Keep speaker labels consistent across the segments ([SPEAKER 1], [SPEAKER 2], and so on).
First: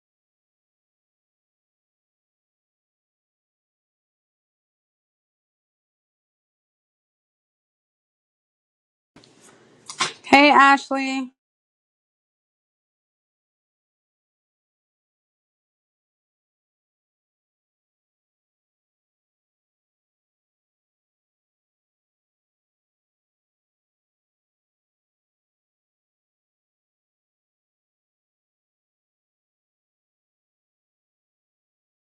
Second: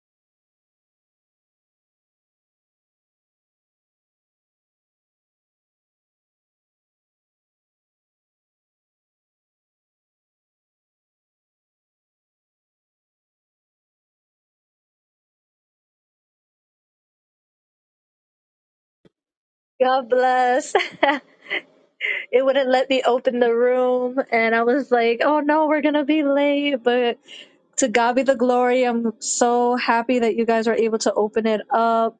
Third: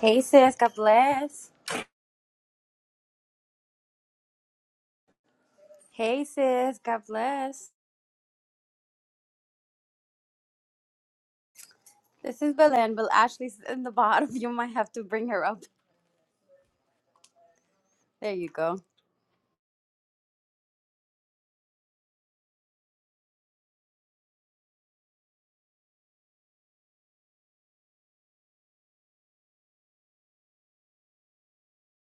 [SPEAKER 1] Hey sis, God bless. Hey sis, God bless.
[SPEAKER 2] Hey, Ashley.
[SPEAKER 1] This is Belen, but Ashley's in the bottom. You might have to bring her up. There you go.
[SPEAKER 3] God bless. it wouldn't let me open the room. And I was like, oh no, we're going to be late. But to God be the glory. I'm so happy that you guys were able to open it up.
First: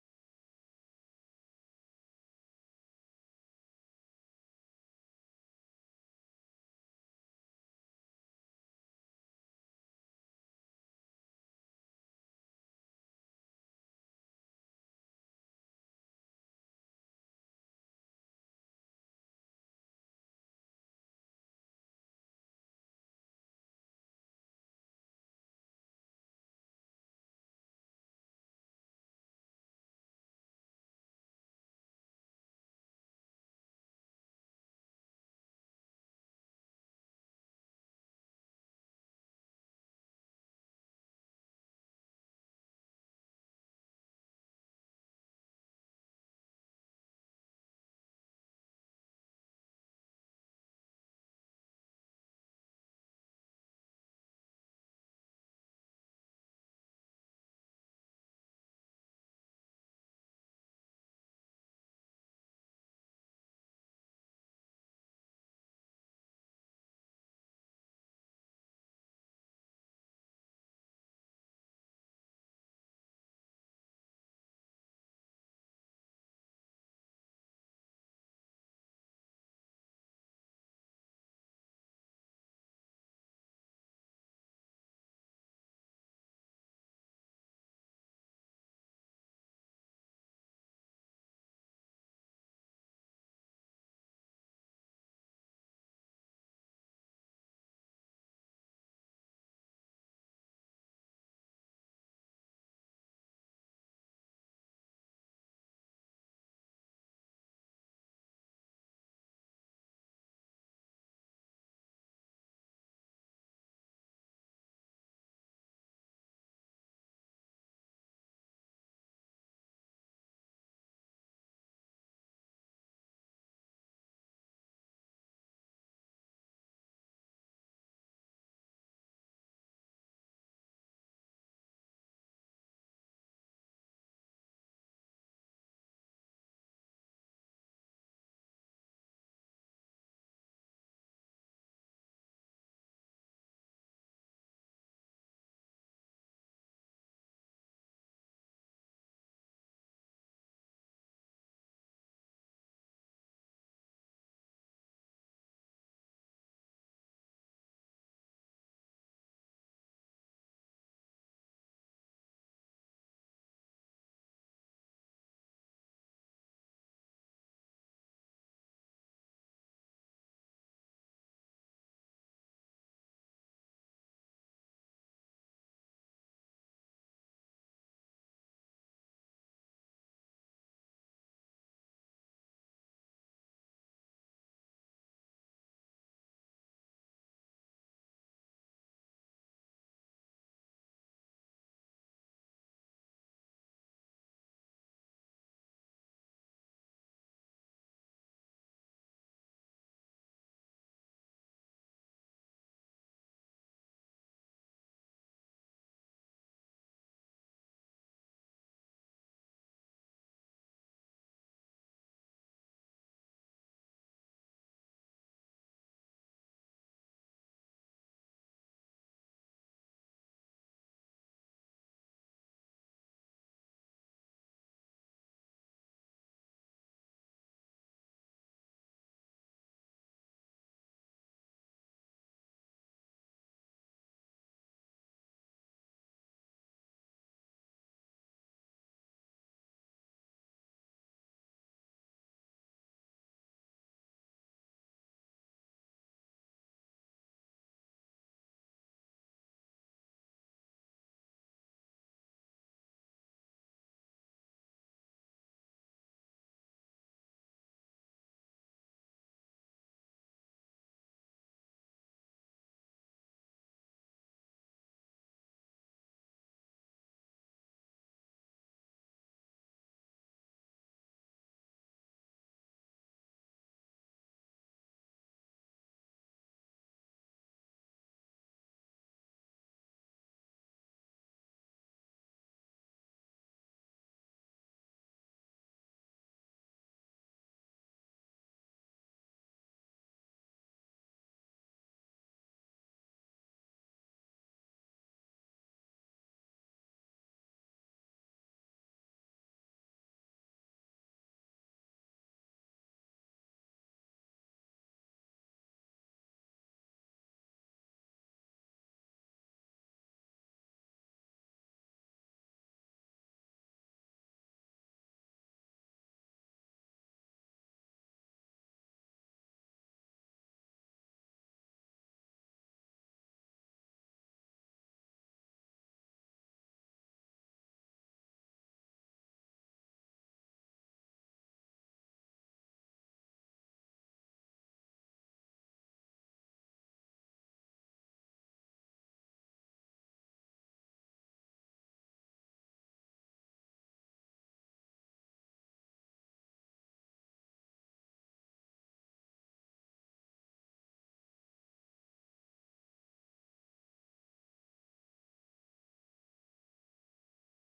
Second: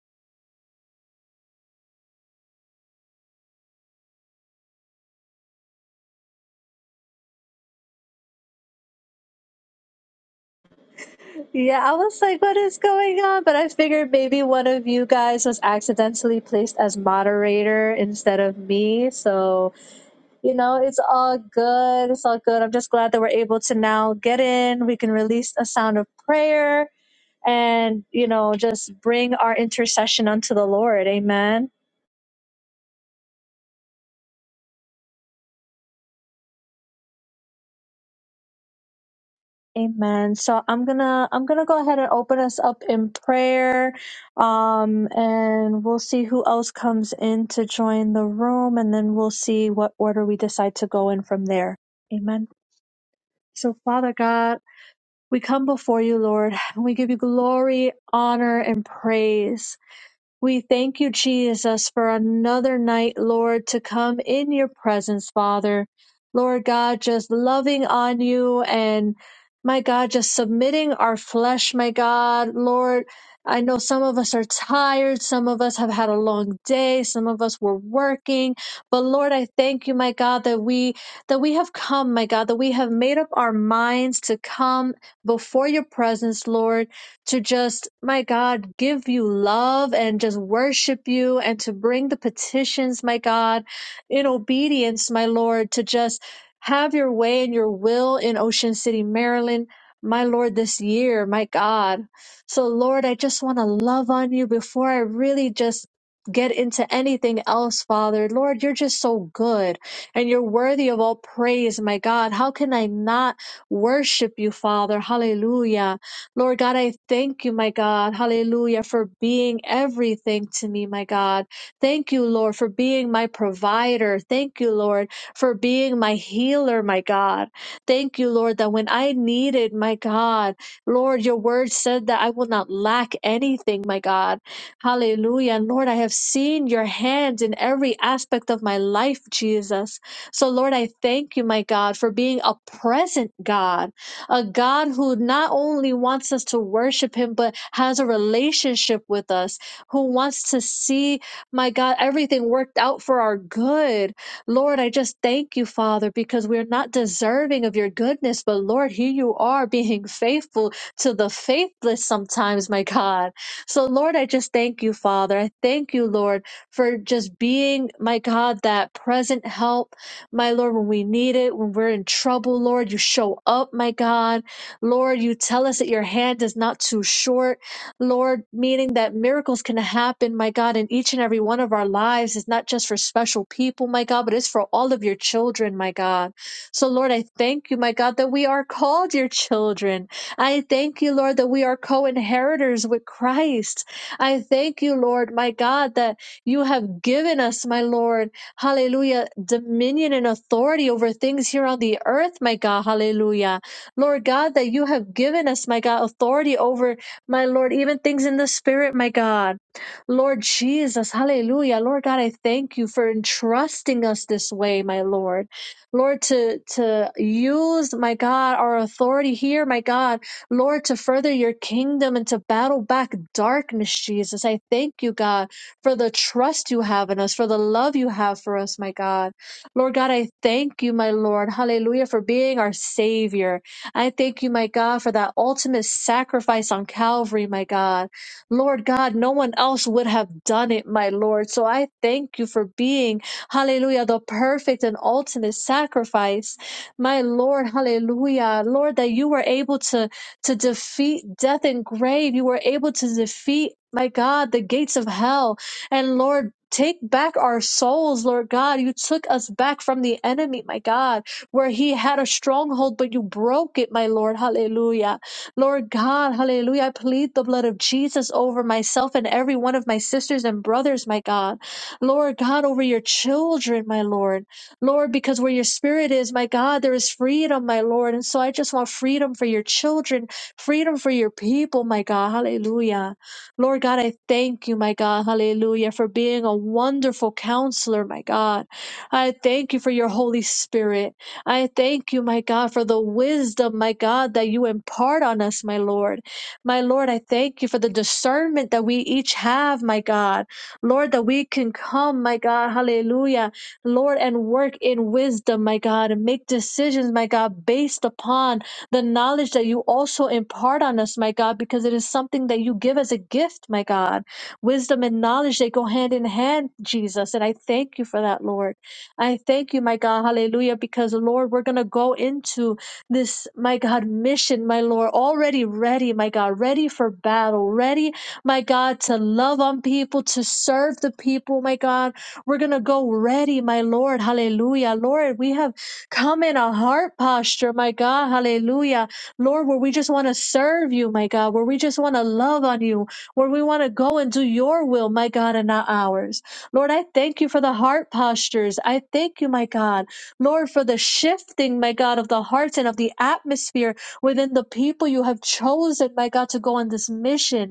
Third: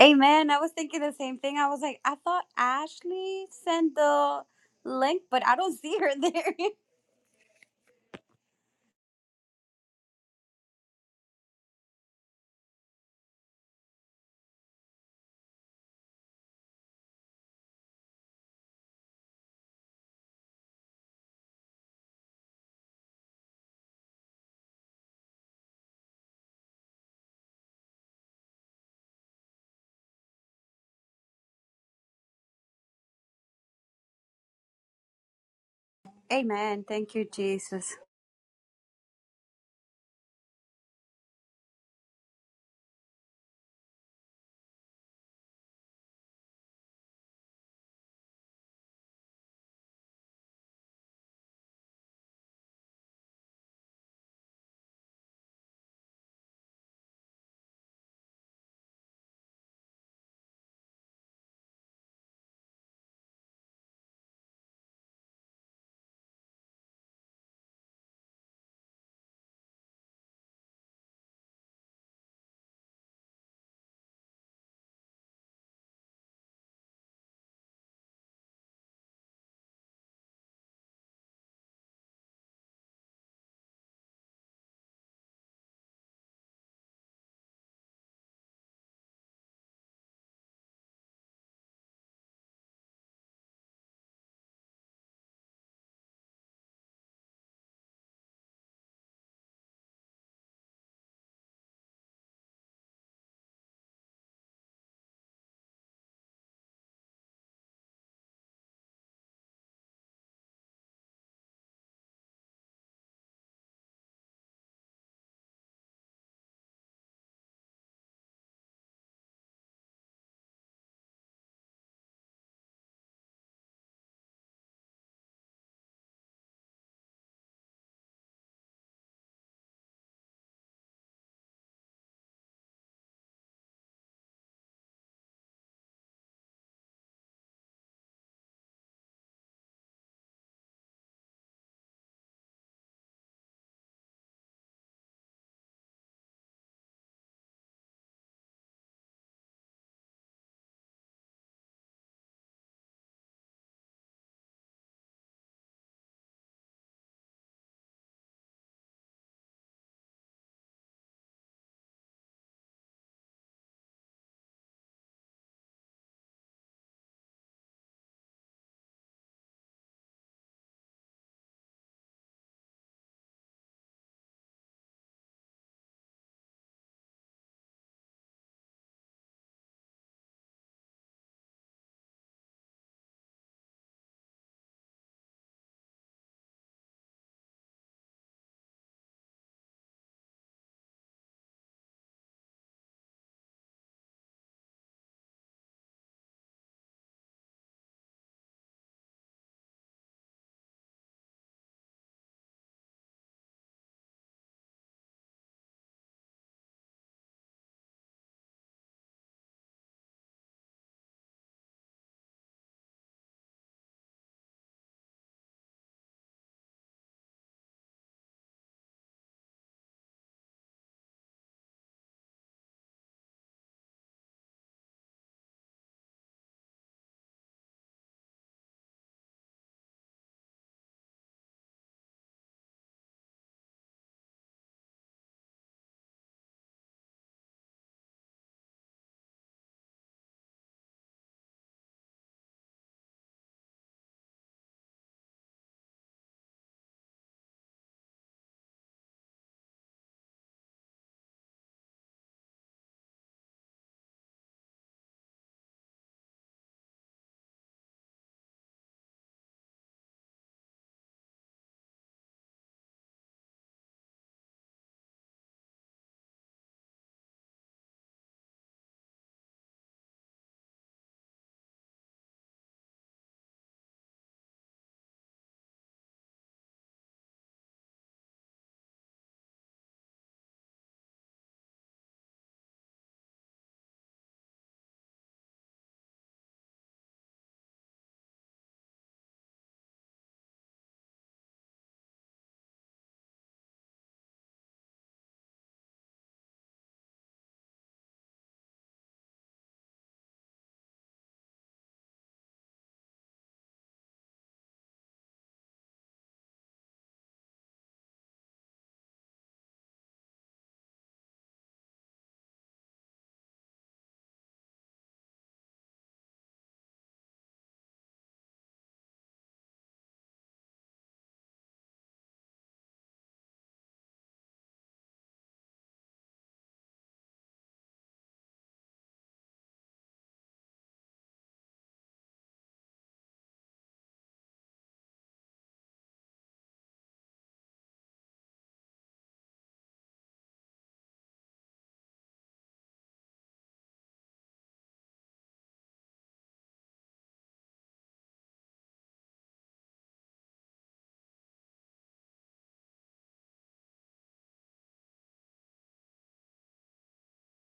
[SPEAKER 1] Amen. I was thinking the same thing. I was like, I thought Ashley sent the link, but I don't see her there.
[SPEAKER 3] Yeah, I was like, what is going on? But I figured maybe one of you guys was accidentally placed as moderator instead of me. So, you know, it's all good. It's all good. I'm just glad that we're able to now get in. We can release a sound of prayer and you know just bring our intercession unto the lord amen
[SPEAKER 1] Amen. Thank you, Jesus.
[SPEAKER 3] amen so i'm gonna i'm gonna go ahead and open us up in prayer um and we'll see who else comes in to join the room and then we'll see what order we decide to go in from there amen so father god we come before you lord and we give you glory honor and praise We thank you, Jesus, for another night, Lord, to come in your presence, Father. Lord God, just loving on you and my God, just submitting our flesh, my God. Lord, I know some of us are tired. Some of us have had a long day. Some of us were working. But Lord, I thank you, my God, that we, that we have come, my God, that we have made up our minds to come before your presence, Lord to just, my God, give you love and just worship you and to bring the petitions, my God, in obedience, my Lord, to just have your way and your will in Ocean City, Maryland, my Lord, this year, my God. So, Lord, I just want to love on you before I really just get into anything else, Father. Lord, you're just so good and you're worthy of all praise, my God. How can I not worship you, Father? Hallelujah. Lord God, I thank you, my God. Hallelujah, for being everything to me, my God. Thank you, Lord, for being my provider. Thank you, Lord, for being my healer, my God. Thank you, Lord, that when I needed, my God, Lord, your word said that I will not lack anything, my God. Hallelujah. And Lord, I have seen your hand in every aspect of my life, Jesus. So, Lord, I thank you, my God, for being a present God a God who not only wants us to worship Him, but has a relationship with us, who wants to see, my God, everything worked out for our good. Lord, I just thank you, Father, because we're not deserving of your goodness, but Lord, here you are being faithful to the faithless sometimes, my God. So, Lord, I just thank you, Father. I thank you, Lord, for just being, my God, that present help my Lord, when we need it, when we're in trouble, Lord, you show up, my God. Lord, you tell us that your hand is not too short. Lord, meaning that miracles can happen, my God, in each and every one of our lives. It's not just for special people, my God, but it's for all of your children, my God. So, Lord, I thank you, my God, that we are called your children. I thank you, Lord, that we are co inheritors with Christ. I thank you, Lord, my God, that you have given us, my Lord hallelujah, dominion and authority over things here on the earth, my God, hallelujah. Lord God, that you have given us, my God, authority over, my Lord, even things in the spirit, my God. Lord Jesus, hallelujah. Lord God, I thank you for entrusting us this way, my Lord. Lord, to, to use, my God, our authority here, my God, Lord, to further your kingdom and to battle back darkness, Jesus. I thank you, God for the trust you have in us, for the love you have for us, my God. Lord God, I thank you, my Lord. Hallelujah, for being our Savior. I thank you, my God, for that ultimate sacrifice on Calvary, my God. Lord God, no one else would have done it, my Lord. So I thank you for being, hallelujah, the perfect and ultimate sacrifice. My Lord, hallelujah. Lord, that you were able to to defeat death and grave. You were able to defeat, my God, the gates of hell. And Lord, take back our souls, Lord God. You took us back from the enemy, my God, where he had a stronghold, but you broke it, my Lord. Hallelujah. Lord God, hallelujah. I plead the blood of Jesus over myself and every one of my sisters and brothers, my God. Lord God, over your children, my Lord. Lord, because where your spirit is, my God, there is freedom, my Lord. And so I just want freedom for your children, freedom for your people, my God. Hallelujah. Lord God, I thank you, my God, hallelujah, for being a wonderful counselor, my God. I thank you for your Holy Spirit. I thank you, my God, for the wisdom, my God, that you impart on us, my Lord. My Lord, I thank you for the discernment that we each have, my God. Lord, that we can come, my God, hallelujah, Lord, and work in wisdom, my God, and make decisions, my God, based upon the knowledge that you also impart on us, my God, because it is something that you give as a gift, my God. Wisdom and knowledge, they go hand in hand, Jesus. And I thank you for that, Lord. I thank you, my God, hallelujah, because, Lord, we're going to go into this, my God, mission, my Lord, already ready, my God, ready for battle, ready, my God, to love on people, to serve the people, my God. We're going to go ready, my Lord, hallelujah. Lord, we have Come in a heart posture, my God. Hallelujah. Lord, where we just want to serve you, my God, where we just want to love on you, where we want to go and do your will, my God, and not ours. Lord, I thank you for the heart postures. I thank you, my God. Lord, for the shifting, my God, of the hearts and of the atmosphere within the people you have chosen, my God, to go on this mission.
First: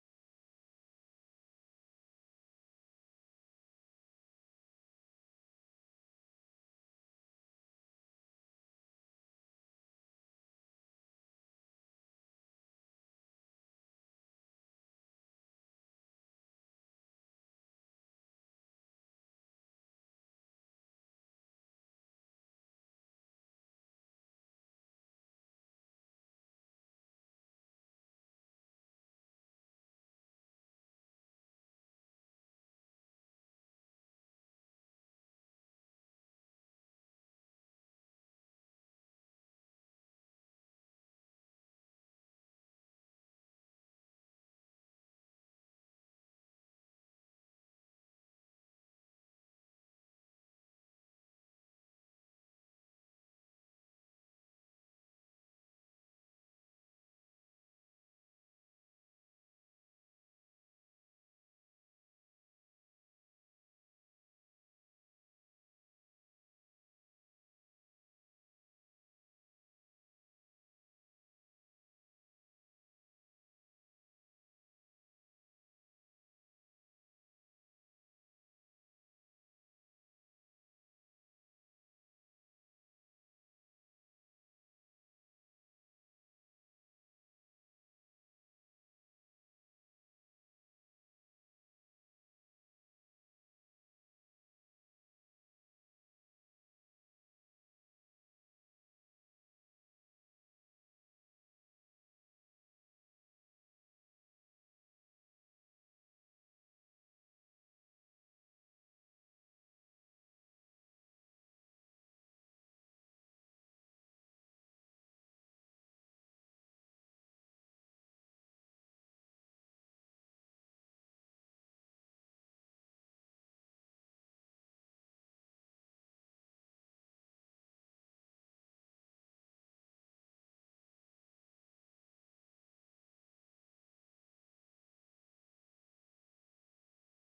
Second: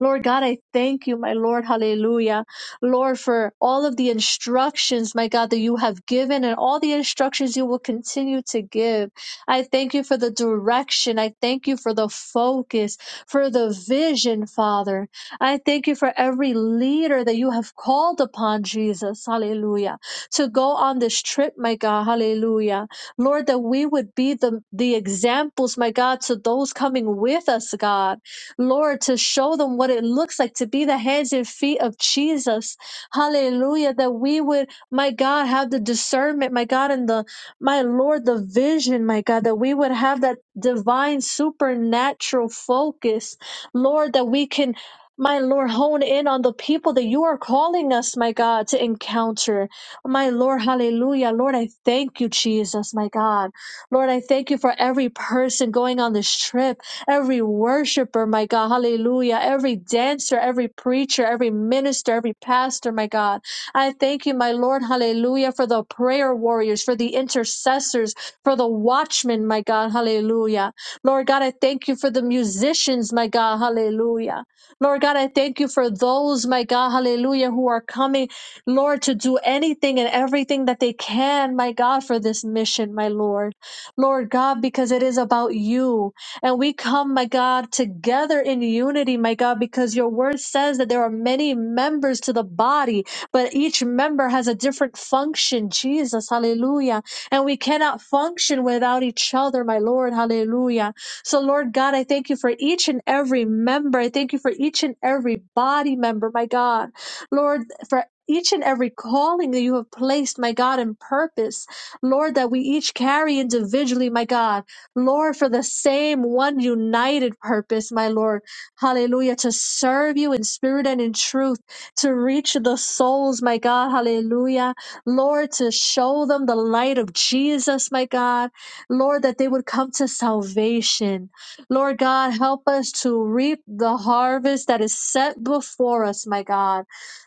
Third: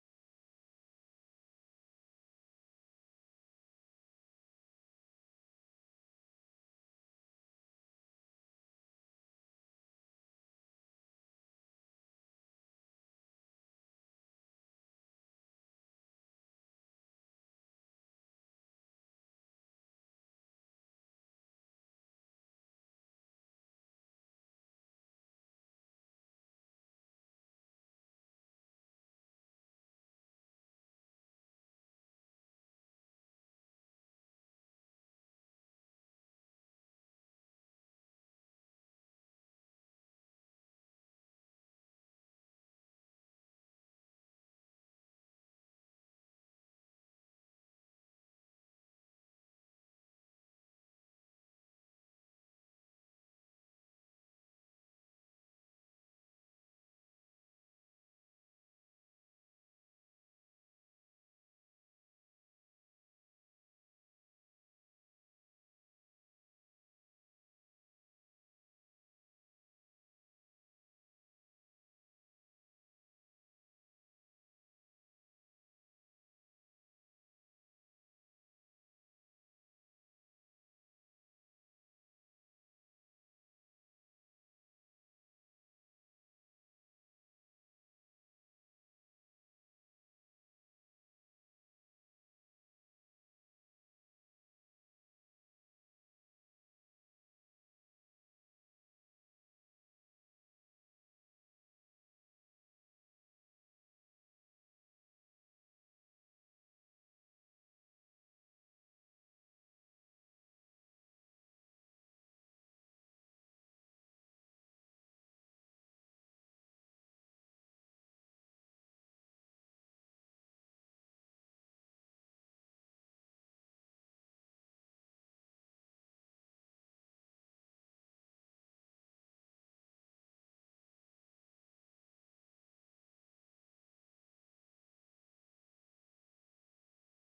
[SPEAKER 3] Lord God, I thank you, my Lord. Hallelujah. Lord, for all of the instructions, my God, that you have given and all the instructions you will continue to give. I thank you for the direction. I thank you for the focus, for the vision, Father. I thank you for every leader that you have called upon, Jesus. Hallelujah. To go on this trip, my God. Hallelujah. Lord, that we would be the, the examples, my God, to those coming with us, God. Lord, to show them what it looks like to be the hands and feet of Jesus. Hallelujah. That we would, my God, have the discernment, my God, and the, my Lord, the vision, my God, that we would have that divine supernatural focus, Lord, that we can. My Lord, hone in on the people that you are calling us, my God, to encounter. My Lord, hallelujah. Lord, I thank you, Jesus, my God. Lord, I thank you for every person going on this trip every worshiper, my God, hallelujah, every dancer, every preacher, every minister, every pastor, my God. I thank you, my Lord, hallelujah, for the prayer warriors, for the intercessors, for the watchmen, my God, hallelujah. Lord God, I thank you for the musicians, my God, hallelujah. Lord God, I thank you for those, my God, hallelujah, who are coming, Lord, to do anything and everything that they can, my God, for this mission, my Lord. Lord God, because it is about you. And we come, my God, together in unity, my God, because your word says that there are many members to the body, but each member has a different function. Jesus, hallelujah. And we cannot function without each other, my Lord, hallelujah. So, Lord God, I thank you for each and every member. I thank you for each and every body member, my God. Lord, for each and every calling that you have placed, my God, in purpose, Lord, that we each carry individually, my God. Lord, for the same one united purpose, my Lord. Hallelujah. To serve you in spirit and in truth, to reach the souls, my God. Hallelujah. Lord, to show them the light of Jesus, my God. Lord, that they would come to salvation. Lord God, help us to reap the harvest that is set before us, my God.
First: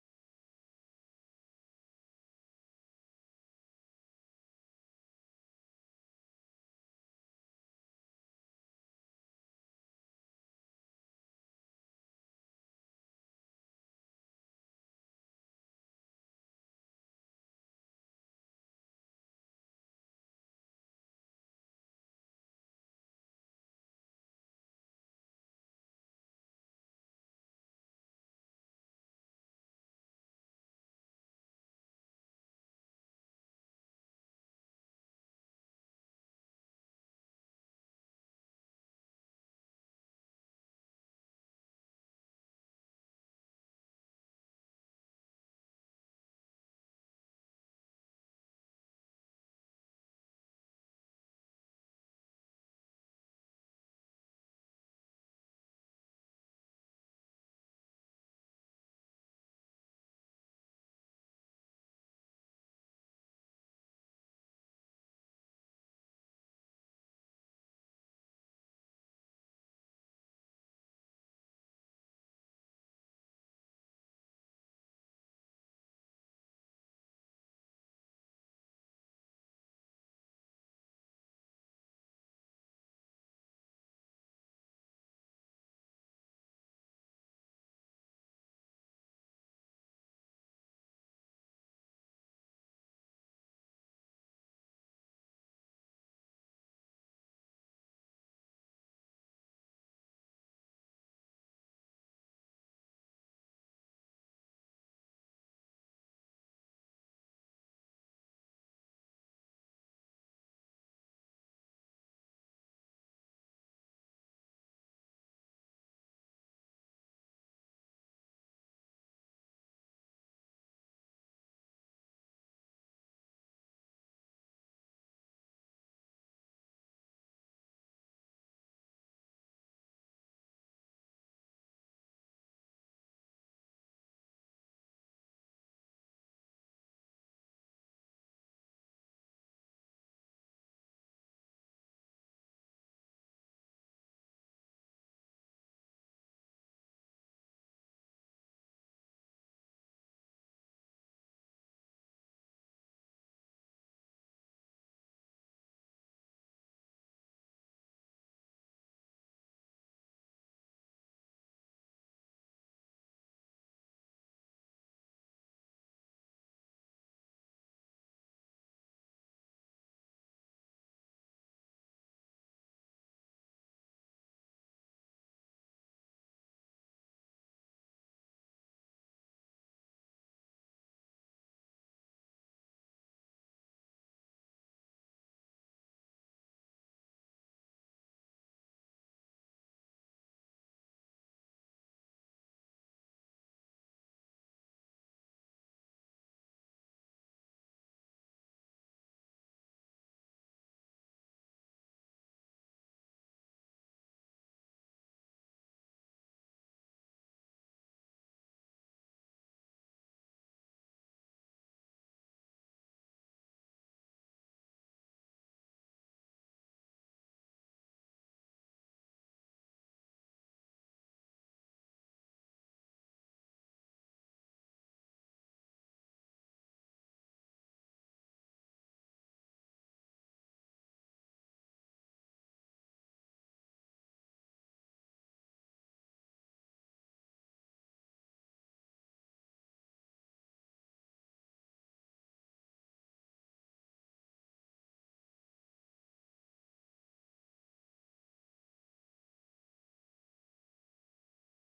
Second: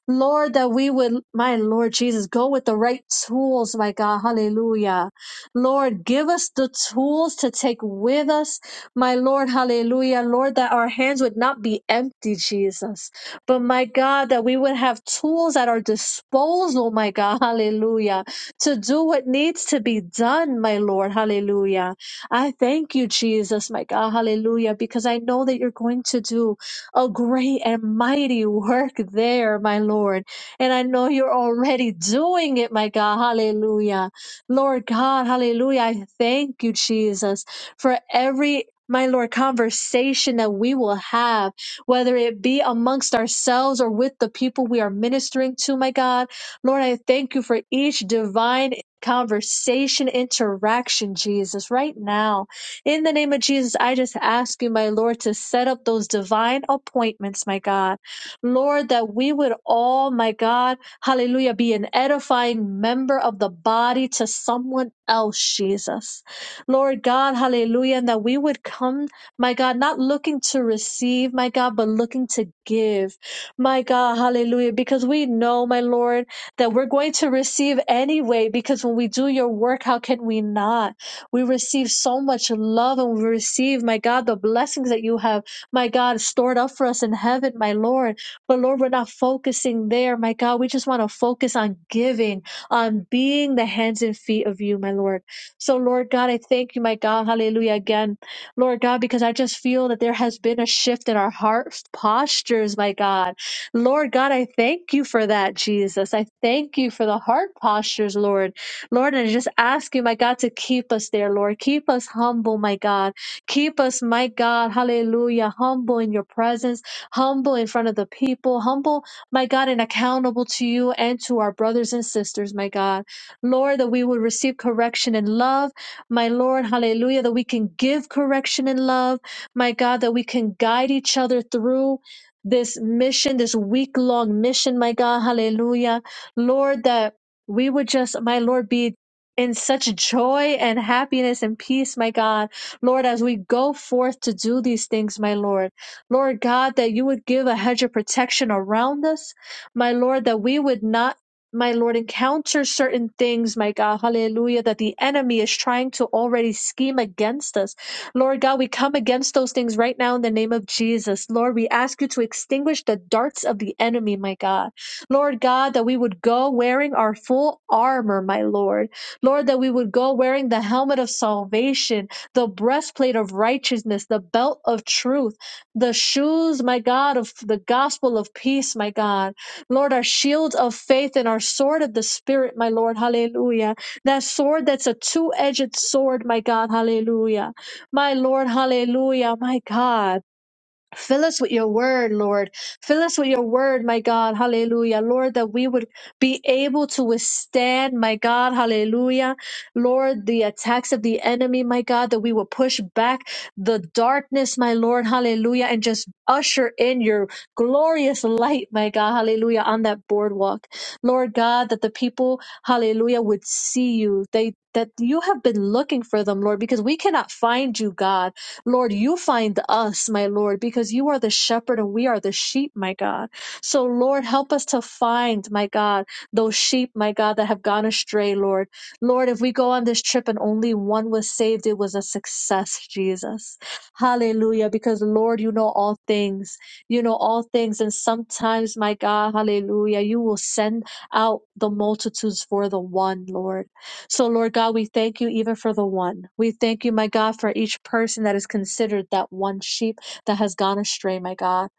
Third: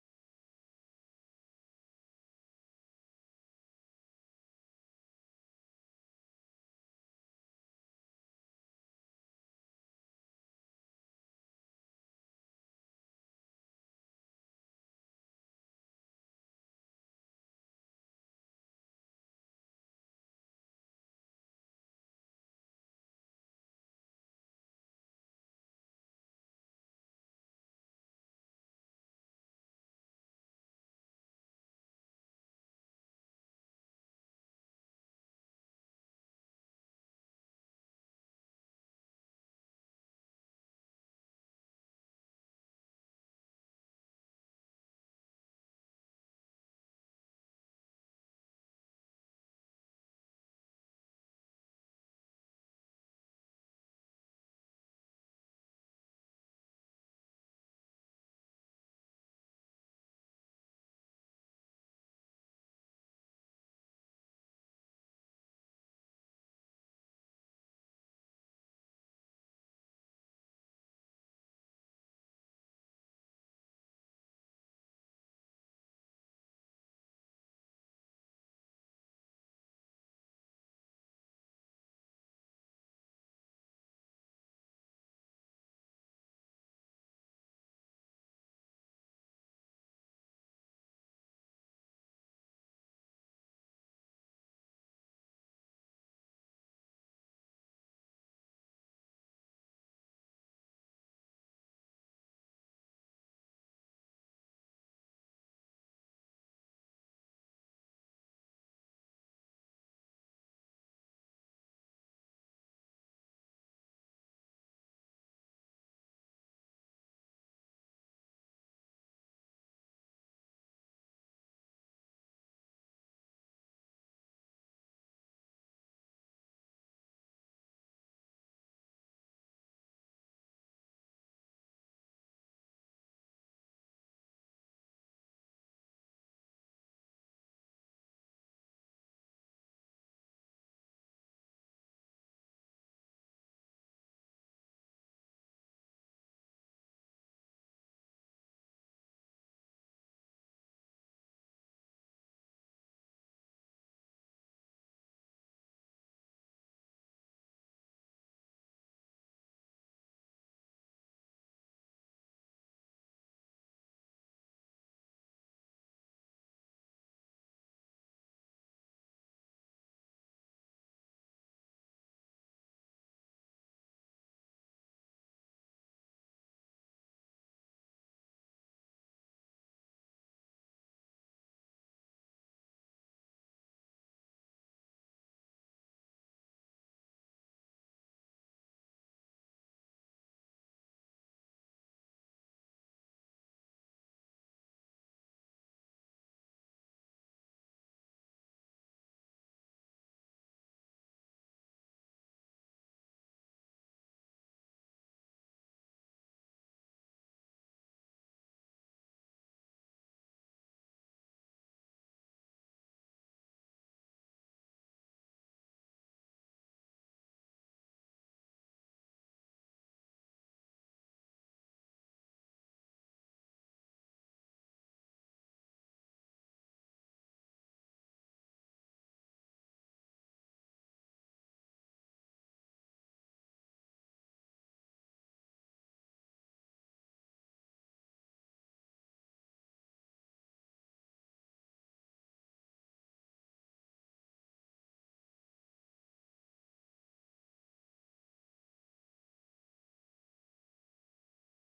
[SPEAKER 3] Lord, that we would, my Lord Jesus, go with the right tools, my God. Hallelujah Lord, give us the tools to take with us, my Lord, hallelujah. Lord, that our hands would not be empty, Jesus, but my God, that we would have tools at our disposal, my God, hallelujah, to do what needs to be done, my Lord, hallelujah. I thank you, Jesus, my God, hallelujah, because I know that you're going to do a great and mighty work there, my Lord. And I know you're already doing it, my God, hallelujah. Lord God, hallelujah. I thank you, Jesus, for every my Lord, conversation that we will have, whether it be amongst ourselves or with the people we are ministering to, my God. Lord, I thank you for each divine conversation, interaction, Jesus, right now. In the name of Jesus, I just ask you, my Lord, to set up those divine appointments, my God. Lord, that we would all, my God, Hallelujah. Be an edifying member of the body to someone else, Jesus. Lord God, hallelujah. And that we would come, my God, not looking to receive, my God, but looking to give. My God, hallelujah. Because we know, my Lord, that we're going to receive anyway. Because when we do your work, how can we not? We receive so much love and we receive, my God, the blessings that you have, my God, stored up for us in heaven, my Lord. But Lord, we're not focusing there, my God. We just want to focus on giving, on being the hands and feet of you, my Lord. So, Lord God, I thank you, my God. Hallelujah again. Lord God, because I just feel that there has been a shift in our heart postures, my God. Lord God, I thank you for that, Jesus. I thank you for the heart postures, Lord. Lord, and I just ask you, my God, to keep us there, Lord. Keep us humble, my God. Keep us, my God, hallelujah, humble in your presence humble in front of the people, humble, my God, and accountable to you and to our brothers and sisters, my God. Lord, that we would receive correction in love, my Lord, hallelujah, that we can give correction in love, my God, that we can guide each other through. This mission, this week long mission, my God, hallelujah. Lord, that we would just, my Lord, be in such joy and happiness and peace, my God. Lord, as we go forth to do these things, my Lord. Lord God, that you would give a hedge of protection around us. My Lord, that we would not, my Lord, encounter certain things, my God, hallelujah, that the enemy is trying to already scheme against us. Lord God, we come against those things right now in the name of Jesus. Lord, we ask you to extinguish the darts of the enemy, my God. Lord God, that we would go wearing our full armor, my Lord. Lord, that we would go wearing the helmet of salvation, the breastplate of righteousness, the belt of truth the shoes, my God, of the gospel of peace, my God. Lord, our shield of faith and our sword of the Spirit, my Lord, hallelujah. That sword that's a two edged sword, my God, hallelujah. My Lord, hallelujah, my God. Fill us with your word, Lord. Fill us with your word, my God. Hallelujah. Lord, that we would be able to withstand, my God. Hallelujah. Lord, the attacks of the enemy, my God, that we will push back the darkness, my Lord. Hallelujah. And just usher in your glorious light, my God. Hallelujah. On that boardwalk. Lord God, that the people, hallelujah, would see you. They, that you have been looking for them, Lord, because we cannot find you, God. Lord, you find us, my Lord, because you are the shepherd and we are the sheep, my God. So, Lord, help us to find, my God, those sheep, my God, that have gone astray, Lord. Lord, if we go on this trip and only one was saved, it was a success, Jesus. Hallelujah. Because, Lord, you know all things. You know all things. And sometimes, my God, hallelujah, you will send out the multitudes for the one, Lord. So, Lord God, we thank you even for the one. We thank you, my God, for each person that is considered that one sheep that has gone astray, my God.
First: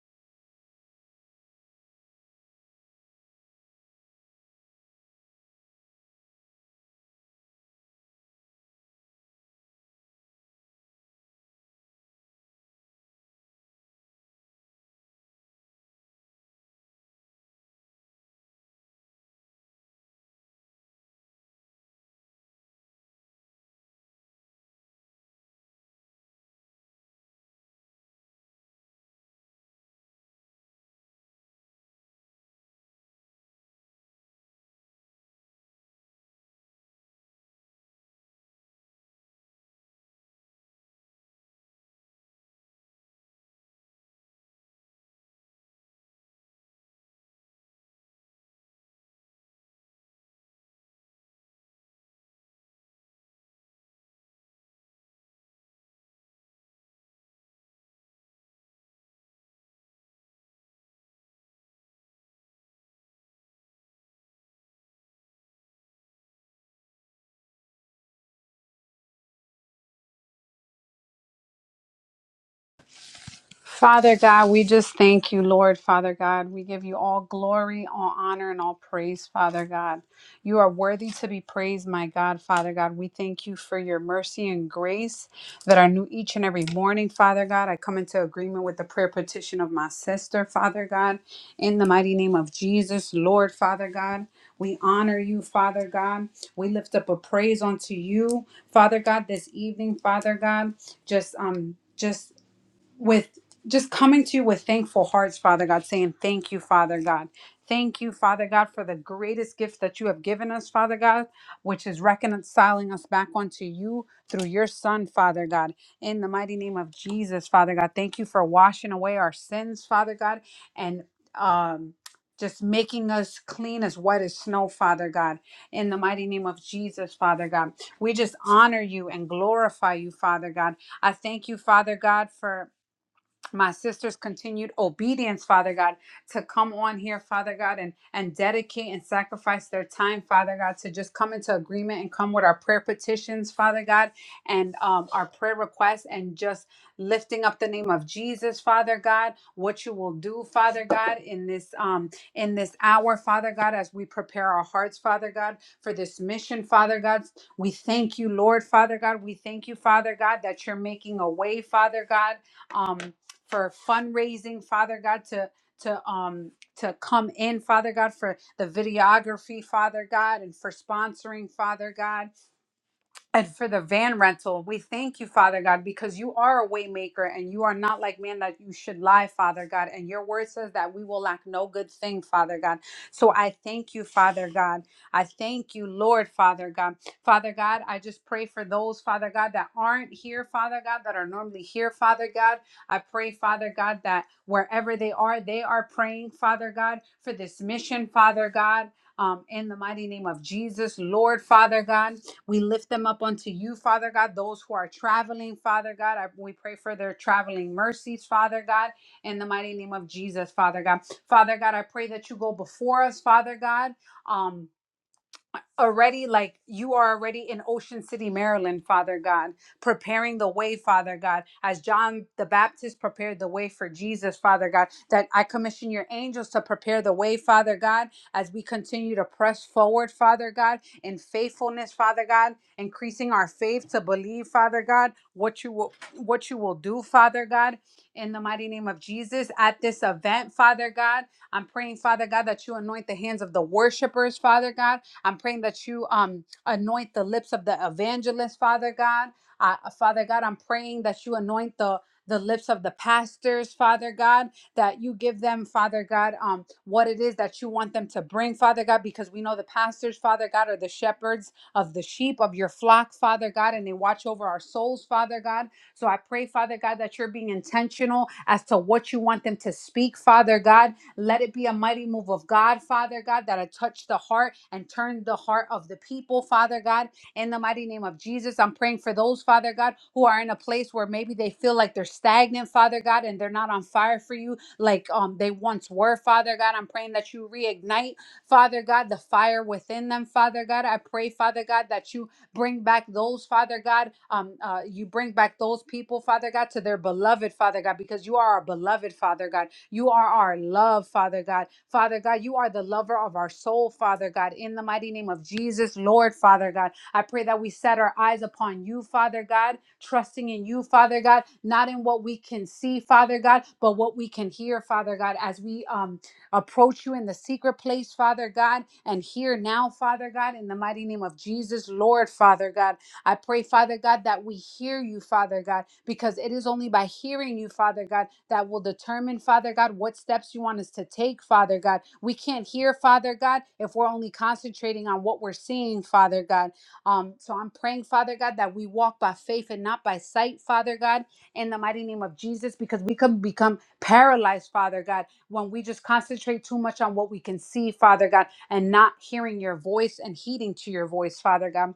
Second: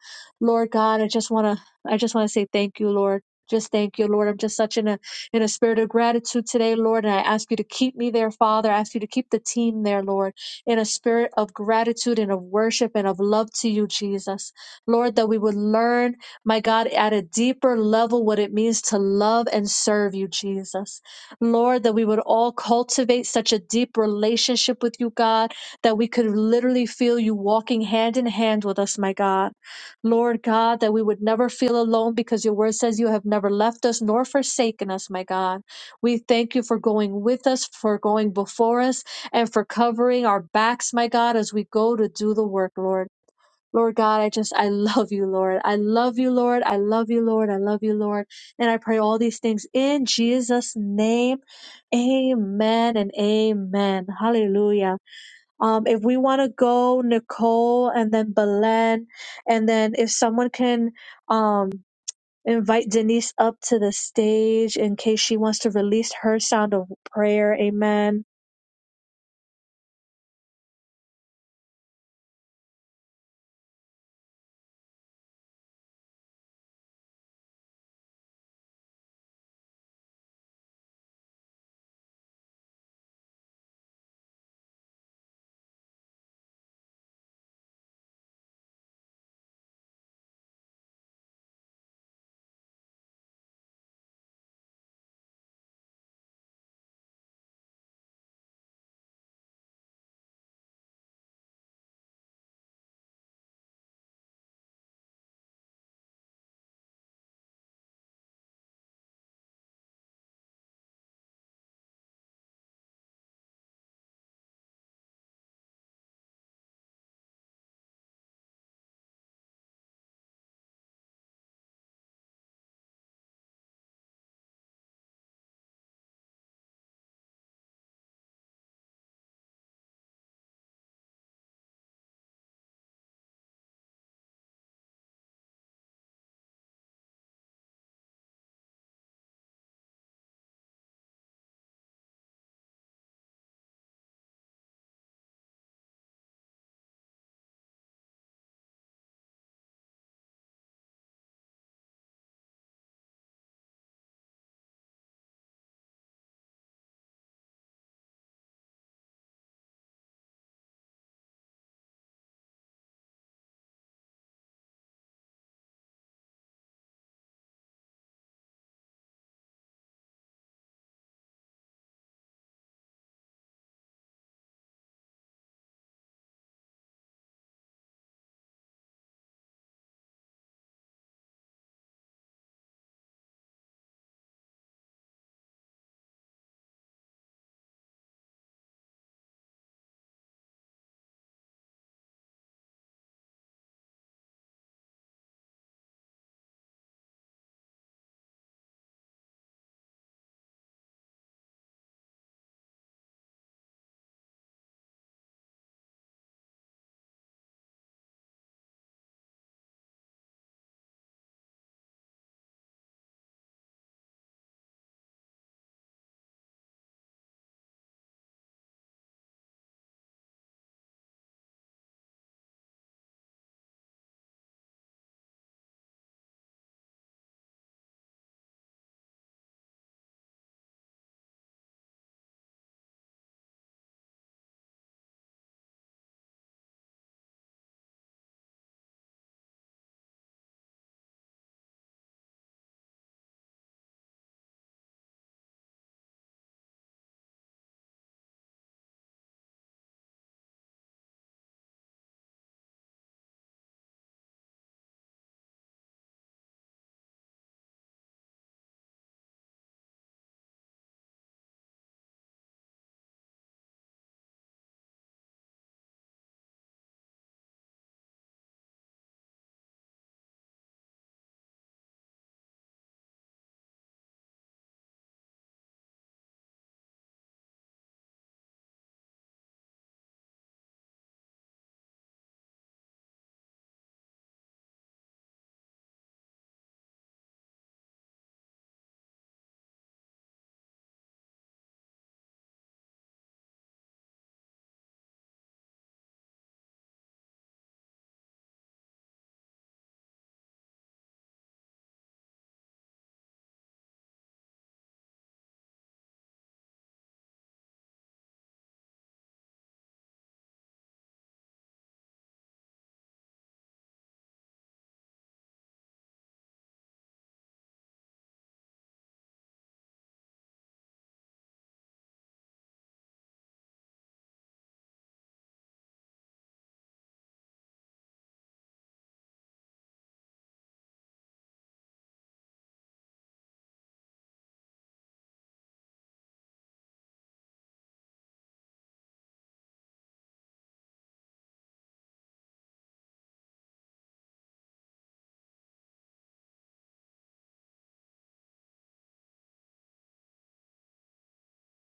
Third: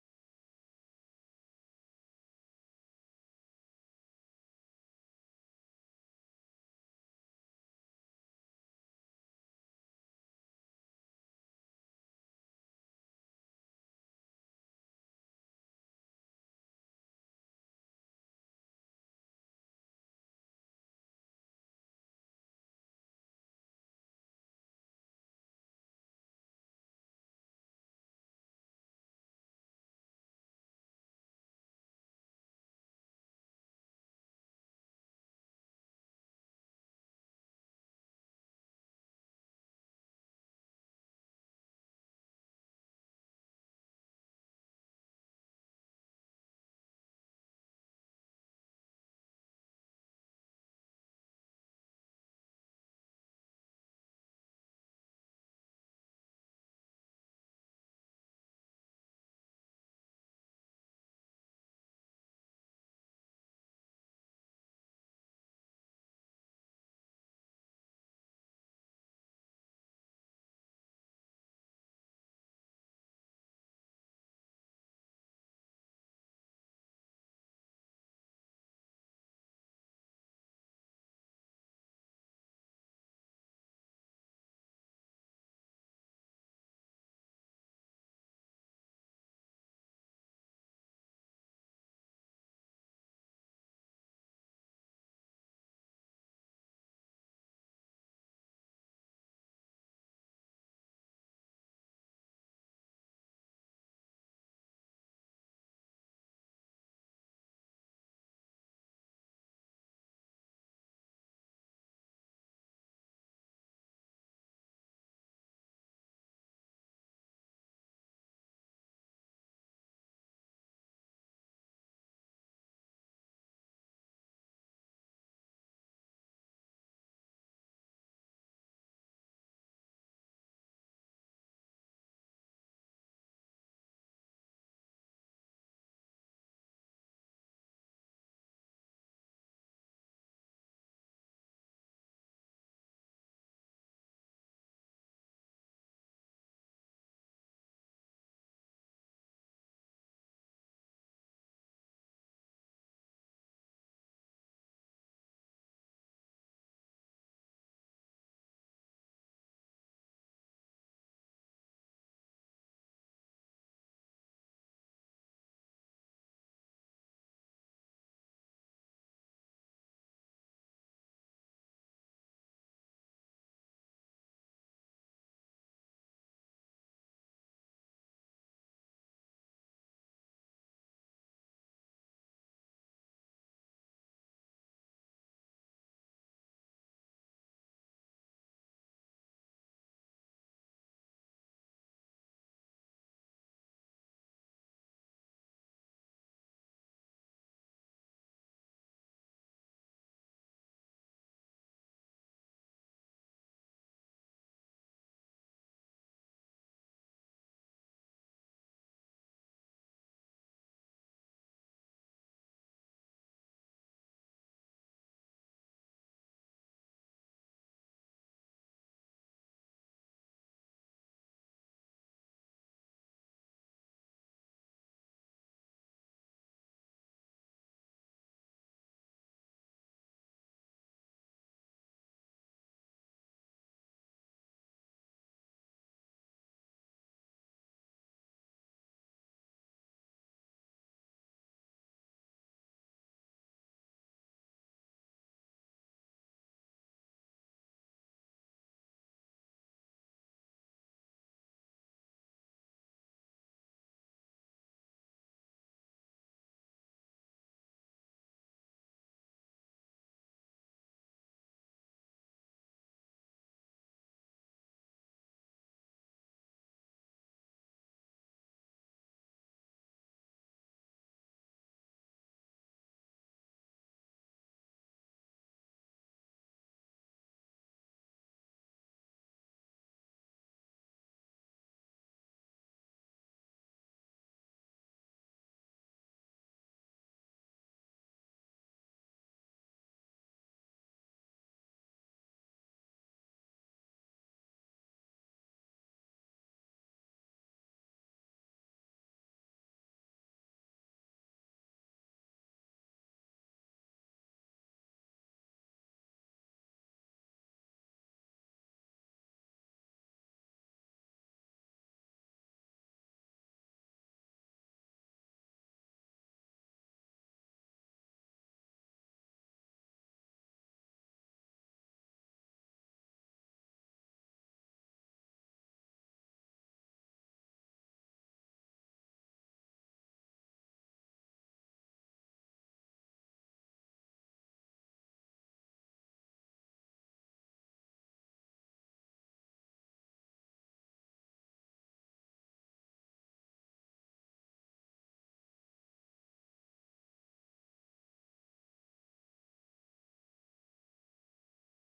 [SPEAKER 3] Lord God, I just wanna I just wanna say thank you, Lord. Just thank you, Lord. I'm just such in a in a spirit of gratitude today, Lord. And I ask you to keep me there, Father. I ask you to keep the team there, Lord, in a spirit of gratitude and of worship and of love to you, Jesus. Lord, that we would learn, my God, at a deeper level what it means to love and serve you, Jesus. Lord, that we would all cultivate such a deep relationship with you, God, that we could literally feel you walking hand in hand with us, my God. Lord God, that we would never feel alone because your word says you have never left us nor forsaken us, my God. We thank you for going with us, for going before us, and for covering our backs, my God, as we go to do the work, Lord. Lord God, I just, I love you, Lord. I love you, Lord. I love you, Lord. I love you, Lord. And I pray all these things in Jesus' name. Amen and amen. Hallelujah. Um, if we want to go, Nicole and then Belen, and then if someone can, um, invite Denise up to the stage in case she wants to release her sound of prayer. Amen.
[SPEAKER 2] Father God, we just thank you, Lord, Father God. We give you all glory, all honor, and all praise, Father God. You are worthy to be praised, my God, Father God. We thank you for your mercy and grace that are new each and every morning, Father God. I come into agreement with the prayer petition of my sister, Father God, in the mighty name of Jesus, Lord, Father God. We honor you, Father God. We lift up a praise unto you, Father God, this evening, Father God. Just um just with just coming to you with thankful hearts, Father God, saying, Thank you, Father God. Thank you, Father God, for the greatest gift that you have given us, Father God, which is reconciling us back unto you through your Son, Father God. In the mighty name of Jesus, Father God, thank you for washing away our sins, Father God, and um, just making us clean as white as snow, Father God. In the mighty name of Jesus, Father God, we just honor you and glorify you, Father God. I thank you, Father God, for my sister's continued obedience father god to come on here father god and and dedicate and sacrifice their time father god to just come into agreement and come with our prayer petitions father god and um, our prayer requests and just lifting up the name of jesus father god what you will do father god in this um in this hour father god as we prepare our hearts father god for this mission father god we thank you lord father god we thank you father god that you're making a way father god um for fundraising, Father God, to to um to come in, Father God, for the videography, Father God, and for sponsoring, Father God. And for the van rental, we thank you, Father God, because you are a waymaker and you are not like man that you should lie, Father God. And your word says that we will lack no good thing, Father God. So I thank you, Father God. I thank you, Lord, Father God. Father God, I just pray for those, Father God, that aren't here, Father God, that are normally here, Father God. I pray, Father God, that wherever they are, they are praying, Father God, for this mission, Father God. Um, in the mighty name of Jesus, Lord, Father God. We lift them up unto you, Father God, those who are traveling, Father God. I, we pray for their traveling mercies, Father God, in the mighty name of Jesus, Father God. Father God, I pray that you go before us, Father God. Um, already like you are already in Ocean City, Maryland, Father God, preparing the way, Father God, as John the Baptist prepared the way for Jesus, Father God, that I commission your angels to prepare the way, Father God, as we continue to press forward, Father God, in faithfulness, Father God, increasing our faith to believe, Father God, what you will what you will do, Father God, in the mighty name of Jesus at this event, Father God. I'm praying, Father God, that you anoint the hands of the worshipers, Father God I'm praying that you um anoint the lips of the evangelist, Father God. Uh, Father God, I'm praying that you anoint the the lips of the pastors, Father God, that you give them, Father God, um, what it is that you want them to bring, Father God, because we know the pastors, Father God, are the shepherds of the sheep of your flock, Father God, and they watch over our souls, Father God. So I pray, Father God, that you're being intentional as to what you want them to speak, Father God let it be a mighty move of God, Father God, that I touch the heart and turn the heart of the people, Father God. In the mighty name of Jesus, I'm praying for those, Father God, who are in a place where maybe they feel like they're stagnant, Father God, and they're not on fire for you like um they once were, Father God. I'm praying that you reignite, Father God, the fire within them, Father God. I pray, Father God, that you bring back those father god um uh, you bring back those people father god to their beloved father god because you are our beloved father god you are our love, Father God. Father God, you are the lover of our soul, Father God. In the mighty name of Jesus, Lord, Father God, I pray that we set our eyes upon you, Father God, trusting in you, Father God, not in what we can see, Father God, but what we can hear, Father God, as we um approach you in the secret place, Father God, and hear now, Father God, in the mighty name of Jesus, Lord, Father God. I pray, Father God, that we hear you, Father God, because it is only by hearing you, Father God, that will determine, Father God, what steps you want us to take, Father God. We can't hear, Father God, if we're only concentrating on what we're seeing, Father God. Um, so I'm praying, Father God, that we walk by faith and not by sight, Father God, in the mighty name of Jesus, because we can become paralyzed, Father God, when we just concentrate too much on what we can see, Father God, and not hearing your voice and heeding to your voice, Father God.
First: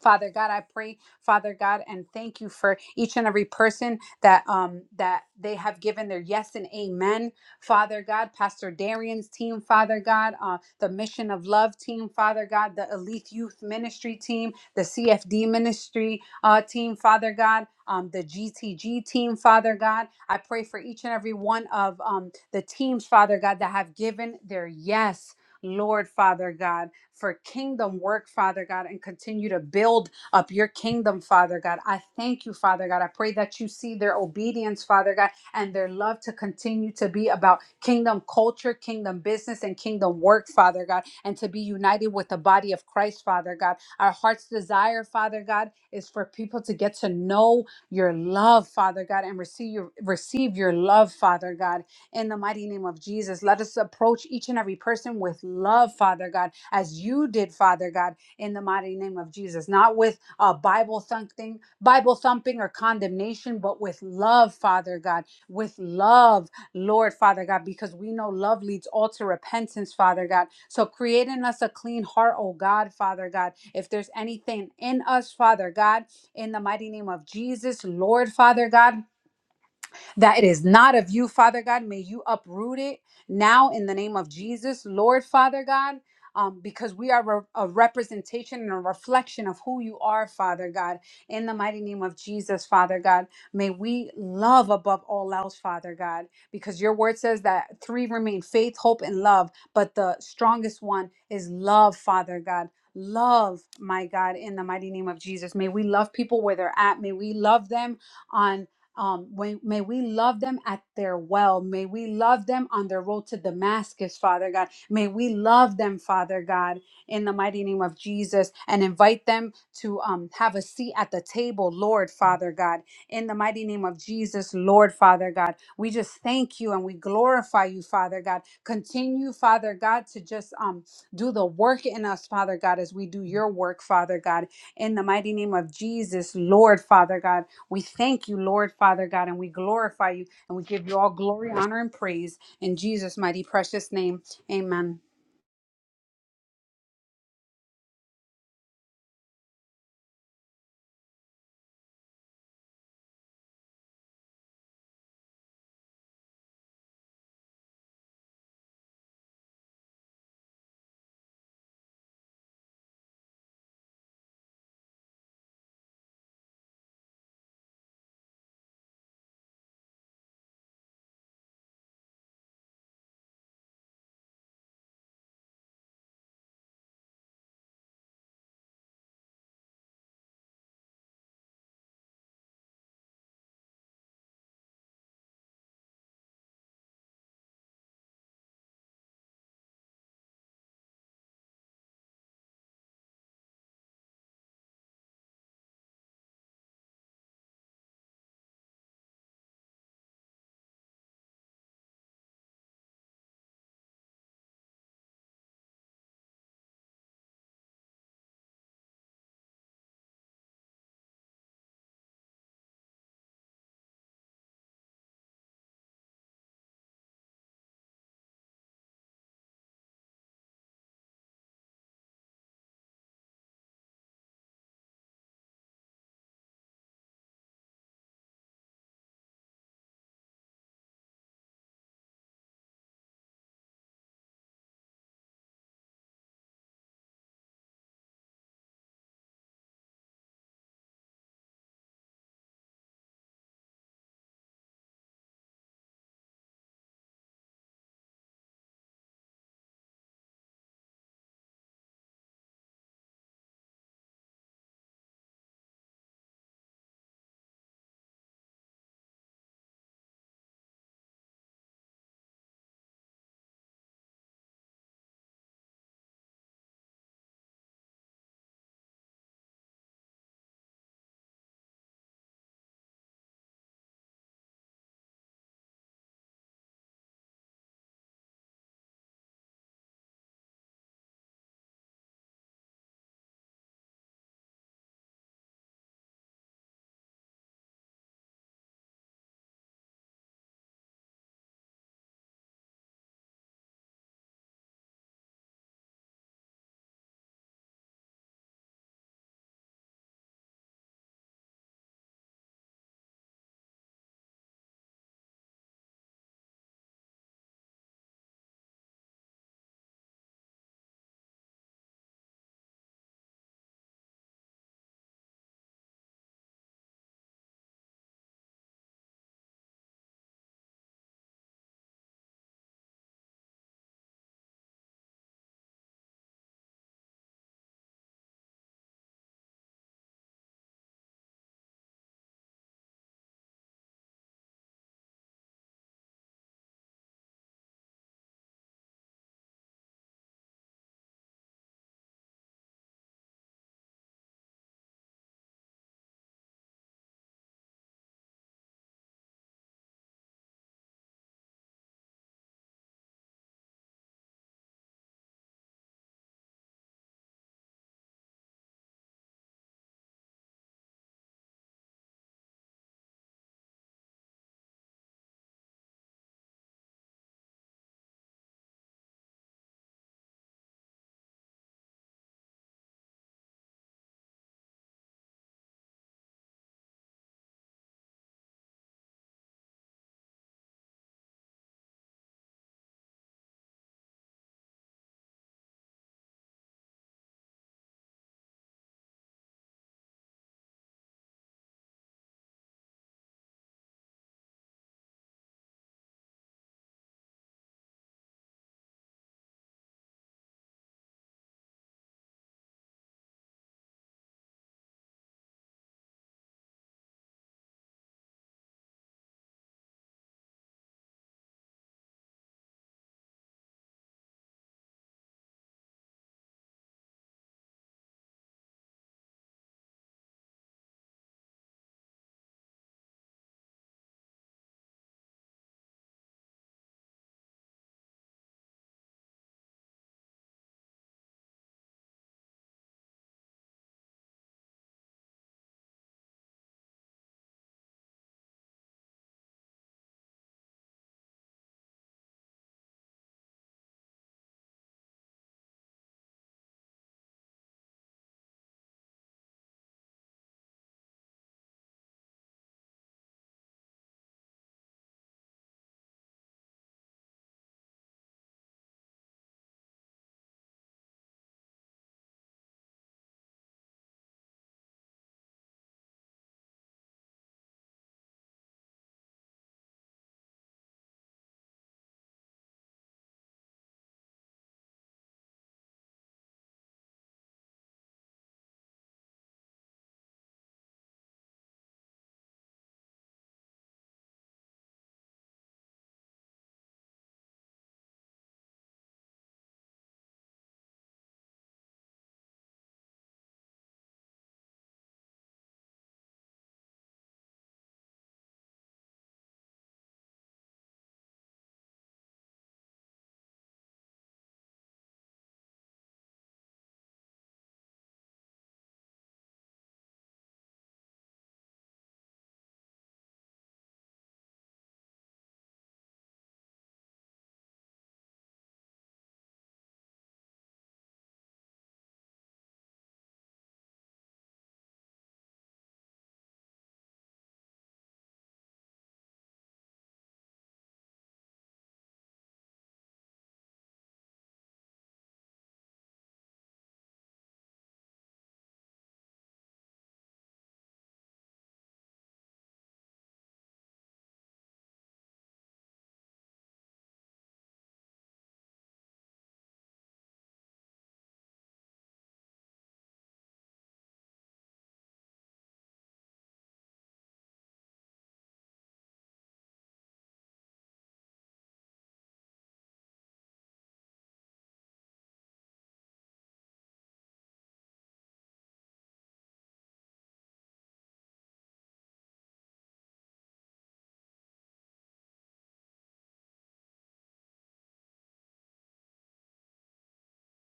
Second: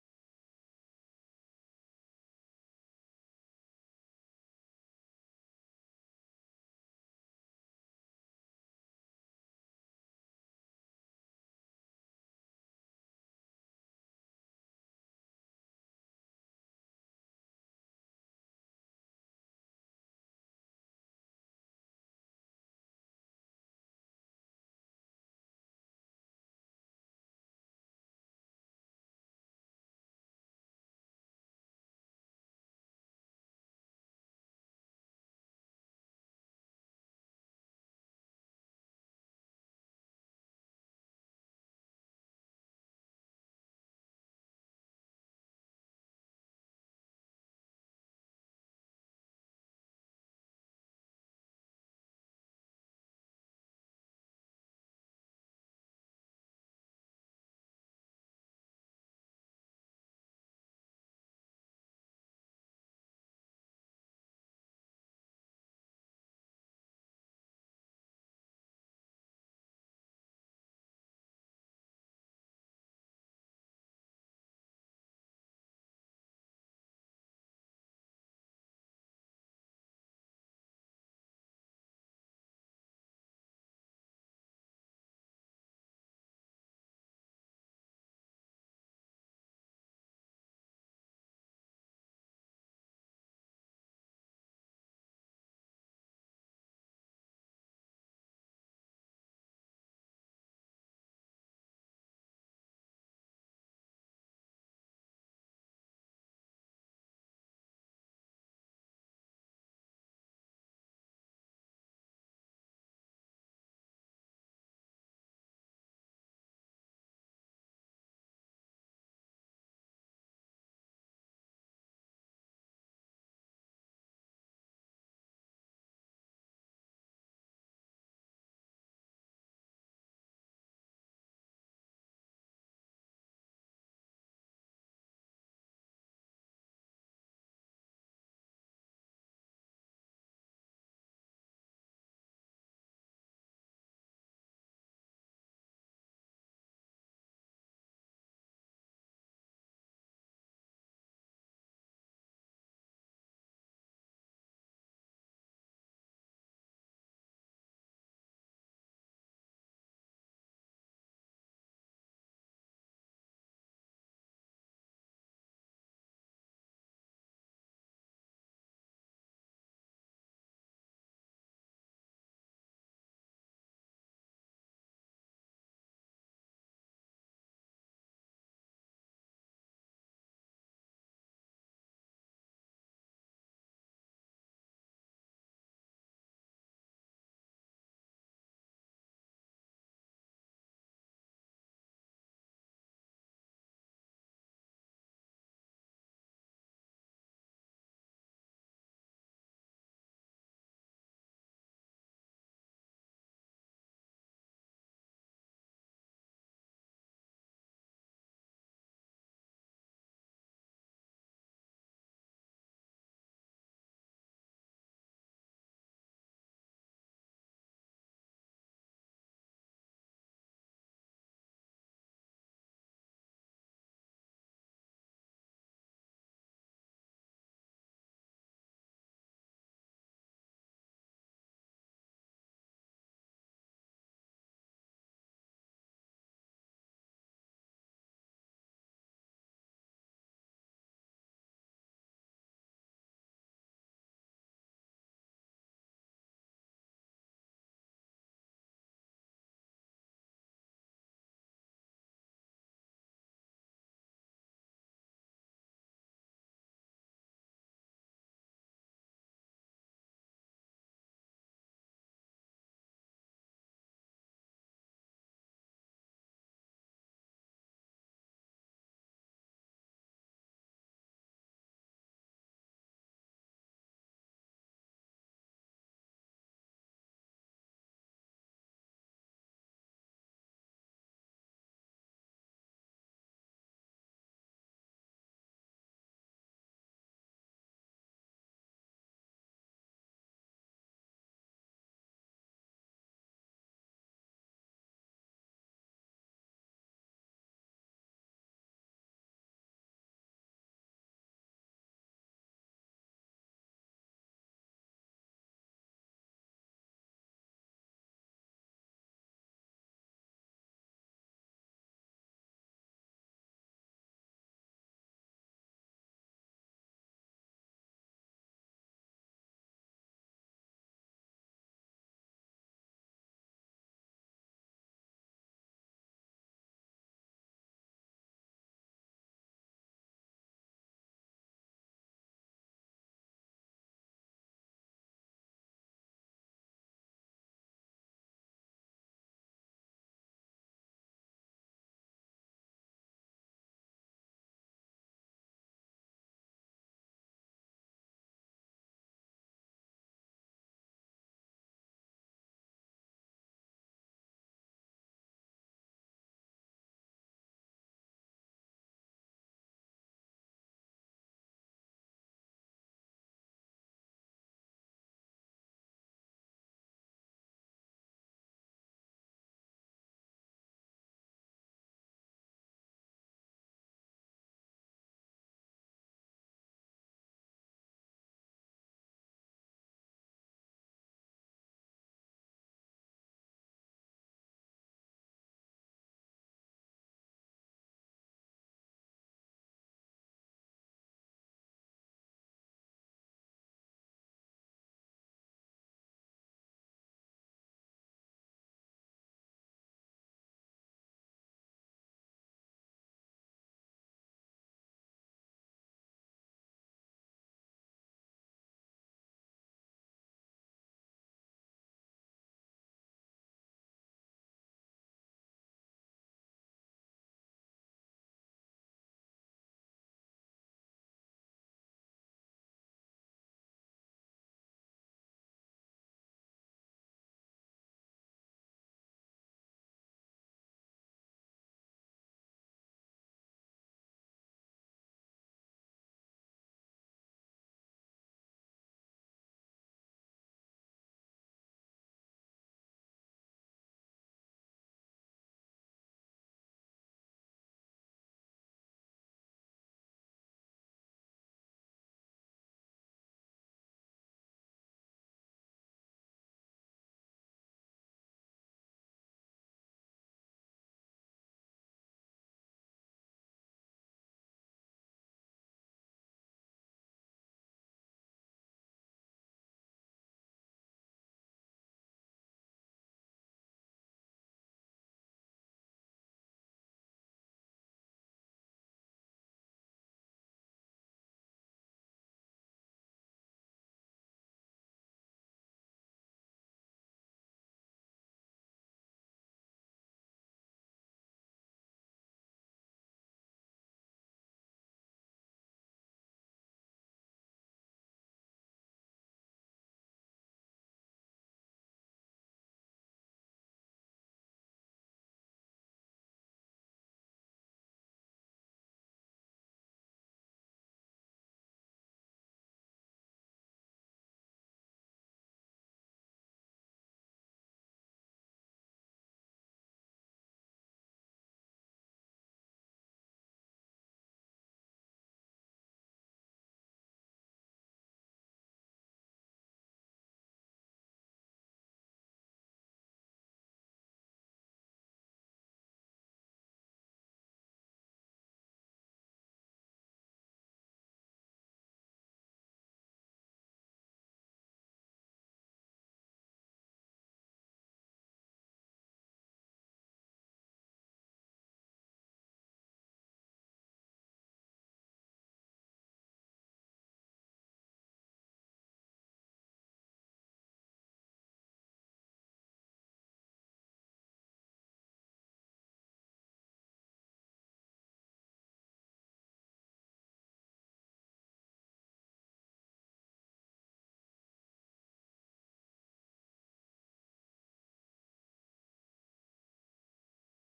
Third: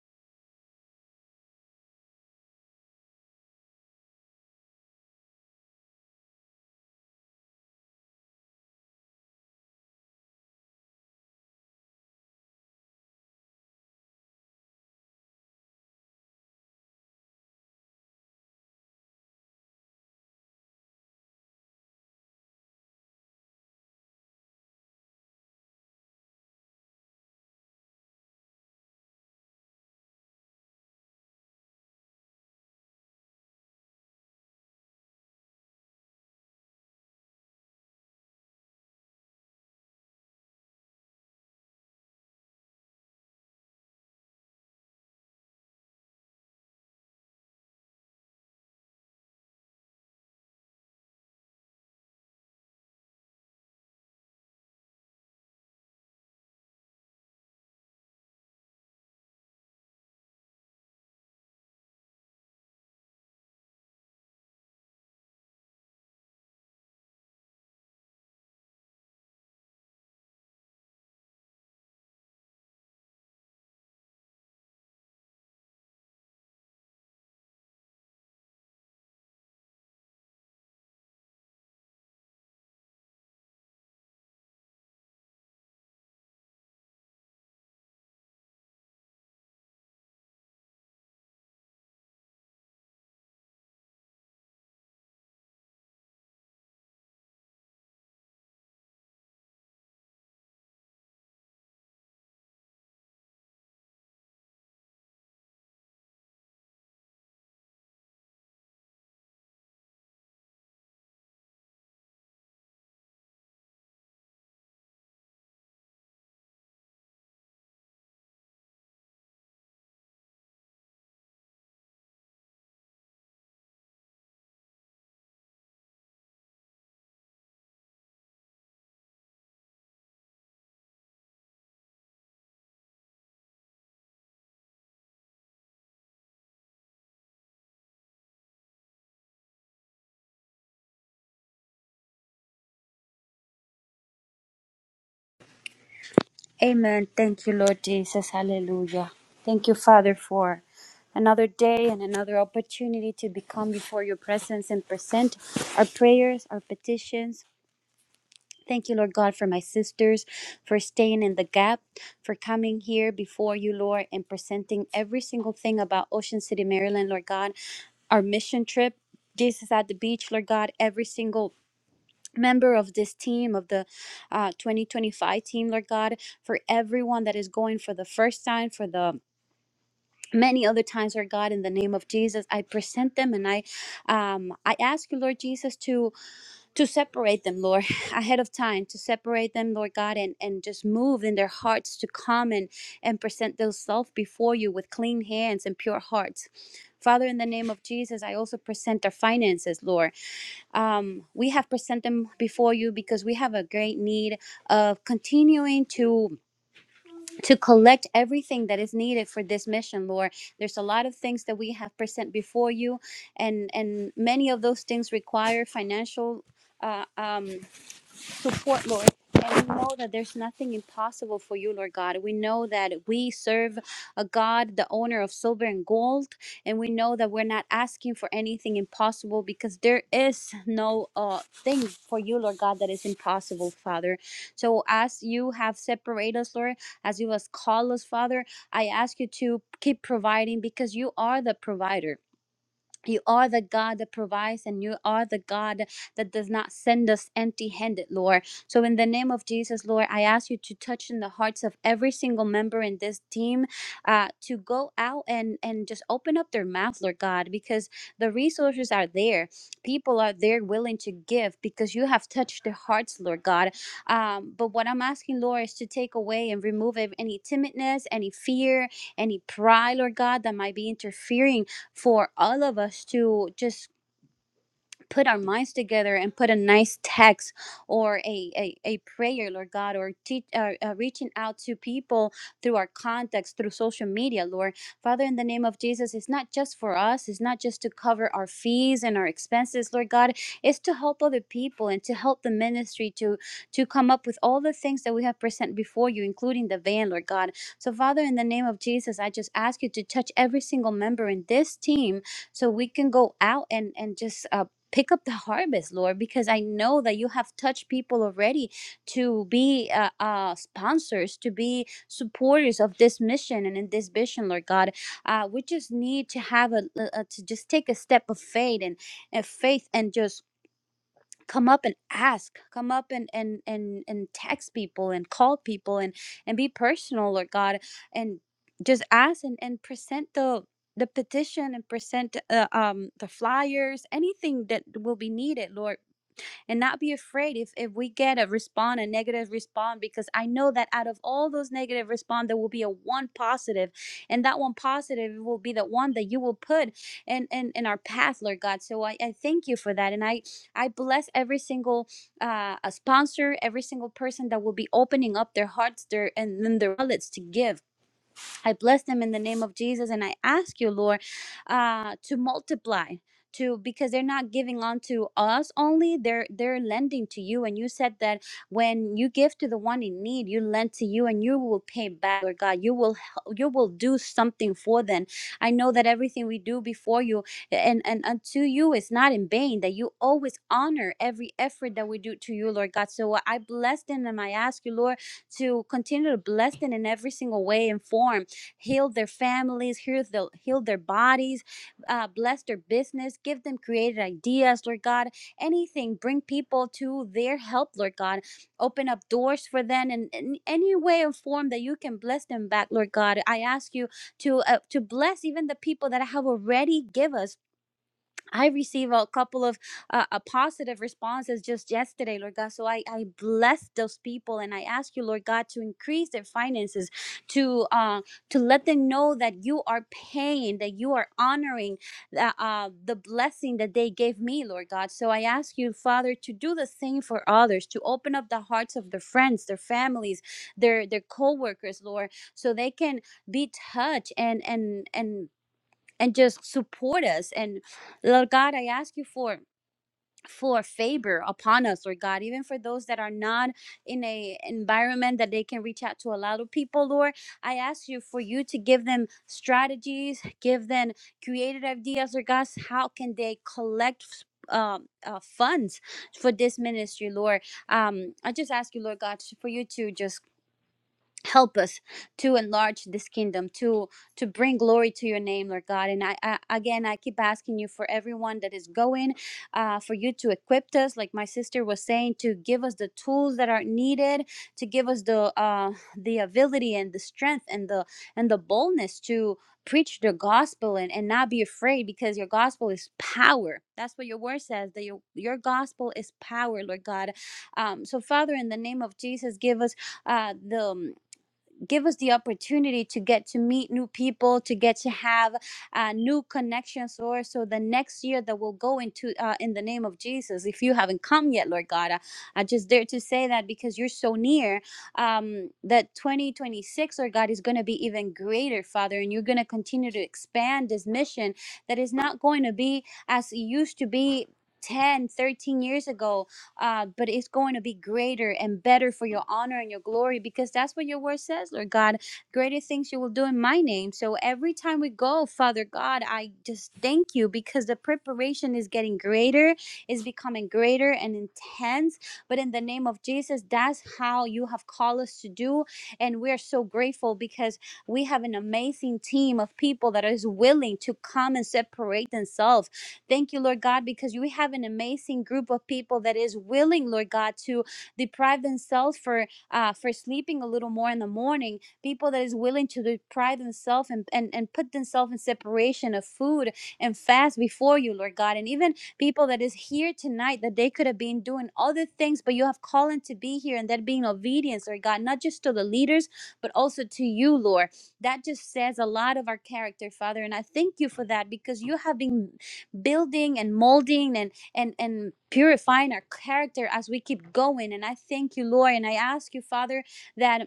[SPEAKER 2] Father God, I pray, Father God, and thank you for each and every person that um that they have given their yes and amen. Father God, Pastor Darian's team, Father God, uh, the Mission of Love team, Father God, the Elite Youth Ministry team, the CFD Ministry uh, team, Father God, um, the GTG team, Father God. I pray for each and every one of um, the teams, Father God, that have given their yes, Lord, Father God for kingdom work, Father God, and continue to build up your kingdom, Father God. I thank you, Father God. I pray that you see their obedience, Father God, and their love to continue to be about kingdom culture, kingdom business, and kingdom work, Father God, and to be united with the body of Christ, Father God. Our heart's desire, Father God, is for people to get to know your love, Father God, and receive your receive your love, Father God in the mighty name of Jesus. Let us approach each and every person with love, Father God, as you did, Father God, in the mighty name of Jesus. Not with uh, Bible thumping, Bible thumping or condemnation, but with love, Father God, with love, Lord, Father God, because we know love leads all to repentance, Father God. So create in us a clean heart, oh God, Father God. If there's anything in us, Father God, in the mighty name of Jesus, Lord, Father God that it is not of you, Father God. May you uproot it now in the name of Jesus, Lord Father God. Um, because we are re- a representation and a reflection of who you are, Father God. In the mighty name of Jesus, Father God, may we love above all else, Father God, because your word says that three remain faith, hope, and love, but the strongest one is love, Father God. Love, my God, in the mighty name of Jesus. May we love people where they're at. May we love them on um, may, may we love them at their well. May we love them on their road to Damascus, Father God. May we love them, Father God, in the mighty name of Jesus, and invite them to um, have a seat at the table, Lord, Father God, in the mighty name of Jesus, Lord, Father God. We just thank you and we glorify you, Father God. Continue, Father God, to just um, do the work in us, Father God, as we do your work, Father God, in the mighty name of Jesus, Lord, Father God. We thank you, Lord Father God, and we glorify you and we give you all glory, honor, and praise in Jesus' mighty precious name. Amen.
[SPEAKER 1] Amen. Thank you, Lord Jesus. Hallelujah. Thank you, Father, for another day and another opportunity to become before your presence and present our prayers, our petitions, Thank you, Lord God, for my sisters, for staying in the gap, for coming here before you, Lord, and presenting every single thing about Ocean City, Maryland, Lord God our mission trip jesus at the beach lord god every single member of this team of the uh, 2025 team lord god for everyone that is going for the first time for the many other times lord god in the name of jesus i present them and i um i ask you lord jesus to to separate them, Lord, ahead of time, to separate them, Lord God, and, and just move in their hearts to come and, and present themselves before you with clean hands and pure hearts. Father, in the name of Jesus, I also present our finances, Lord. Um, we have presented them before you because we have a great need of continuing to to collect everything that is needed for this mission, Lord. There's a lot of things that we have present before you, and and many of those things require financial uh, um, support, Lord. And we know that there's nothing impossible for you, Lord God. We know that we serve a God, the owner of silver and gold. And we know that we're not asking for anything impossible because there is no uh, thing for you, Lord God, that is impossible, Father. So as you have separated us, Lord, as you have called us, Father, I ask you to keep providing because you are the provider. You are the God that provides, and you are the God that does not send us empty handed, Lord. So, in the name of Jesus, Lord, I ask you to touch in the hearts of every single member in this team uh, to go out and, and just open up their mouth, Lord God, because the resources are there. People are there willing to give because you have touched their hearts, Lord God. Um, but what I'm asking, Lord, is to take away and remove ev- any timidness, any fear, any pride, Lord God, that might be interfering for all of us to just put our minds together and put a nice text or a, a, a prayer lord god or teach, uh, uh, reaching out to people through our contacts through social media lord father in the name of jesus it's not just for us it's not just to cover our fees and our expenses lord god it's to help other people and to help the ministry to to come up with all the things that we have present before you including the van lord god so father in the name of jesus i just ask you to touch every single member in this team so we can go out and and just uh, pick up the harvest lord because i know that you have touched people already to be uh, uh sponsors to be supporters of this mission and in this vision lord god uh we just need to have a, a to just take a step of faith and, and faith and just come up and ask come up and and and and text people and call people and and be personal lord god and just ask and and present the the petition and present uh, um the flyers anything that will be needed lord and not be afraid if if we get a respond a negative respond because i know that out of all those negative respond there will be a one positive and that one positive will be the one that you will put in in, in our path lord god so I, I thank you for that and i i bless every single uh a sponsor every single person that will be opening up their hearts their and then their wallets to give I bless them in the name of Jesus, and I ask you, Lord, uh, to multiply. To, because they're not giving on to us only they're they're lending to you and you said that when you give to the one in need you lend to you and you will pay back Lord God you will hel- you will do something for them I know that everything we do before you and and unto you is not in vain that you always honor every effort that we do to you Lord God so uh, I bless them and I ask you Lord to continue to bless them in every single way and form heal their families, heal, the, heal their bodies, uh, bless their business, give them creative ideas, Lord God. Anything, bring people to their help, Lord God. Open up doors for them in, in any way or form that you can bless them back, Lord God. I ask you to uh, to bless even the people that have already give us. I received a couple of uh, uh, positive responses just yesterday, Lord God. So I, I bless those people and I ask you, Lord God, to increase their finances, to uh, to let them know that you are paying, that you are honoring the, uh, the blessing that they gave me, Lord God. So I ask you, Father, to do the same for others, to open up the hearts of their friends, their families, their their co-workers, Lord, so they can be touched and and and and just support us. And Lord God, I ask you for for favor upon us, Lord God, even for those that are not in a environment that they can reach out to a lot of people, Lord. I ask you for you to give them strategies, give them creative ideas, Lord God. How can they collect um, uh, funds for this ministry, Lord? Um, I just ask you, Lord God, for you to just help us to enlarge this kingdom to to bring glory to your name lord god and i, I again i keep asking you for everyone that is going uh, for you to equip us like my sister was saying to give us the tools that are needed to give us the uh, the ability and the strength and the and the boldness to preach the gospel and, and not be afraid because your gospel is power that's what your word says that your, your gospel is power lord god um, so father in the name of jesus give us uh, the give us the opportunity to get to meet new people to get to have uh, new connections lord so the next year that we'll go into uh, in the name of jesus if you haven't come yet lord god i, I just dare to say that because you're so near um, that 2026 lord god is going to be even greater father and you're going to continue to expand this mission that is not going to be as it used to be 10, 13 years ago uh, but it's going to be greater and better for your honor and your glory because that's what your word says, Lord God. Greater things you will do in my name. So every time we go, Father God, I just thank you because the preparation is getting greater, is becoming greater and intense. But in the name of Jesus, that's how you have called us to do. And we're so grateful because we have an amazing team of people that is willing to come and separate themselves Thank you, Lord God, because we have an amazing group of people that is willing, Lord God, to deprive themselves for uh, for sleeping a little more in the morning. People that is willing to deprive themselves and, and, and put themselves in separation of food and fast before you, Lord God. And even people that is here tonight that they could have been doing other things, but you have called them to be here and that being obedience, Lord God, not just to the leaders, but also to you, Lord. That just says a lot of our character, Father. And I thank you for that because you have been building and molding and and and purifying our character as we keep going and i thank you lord and i ask you father that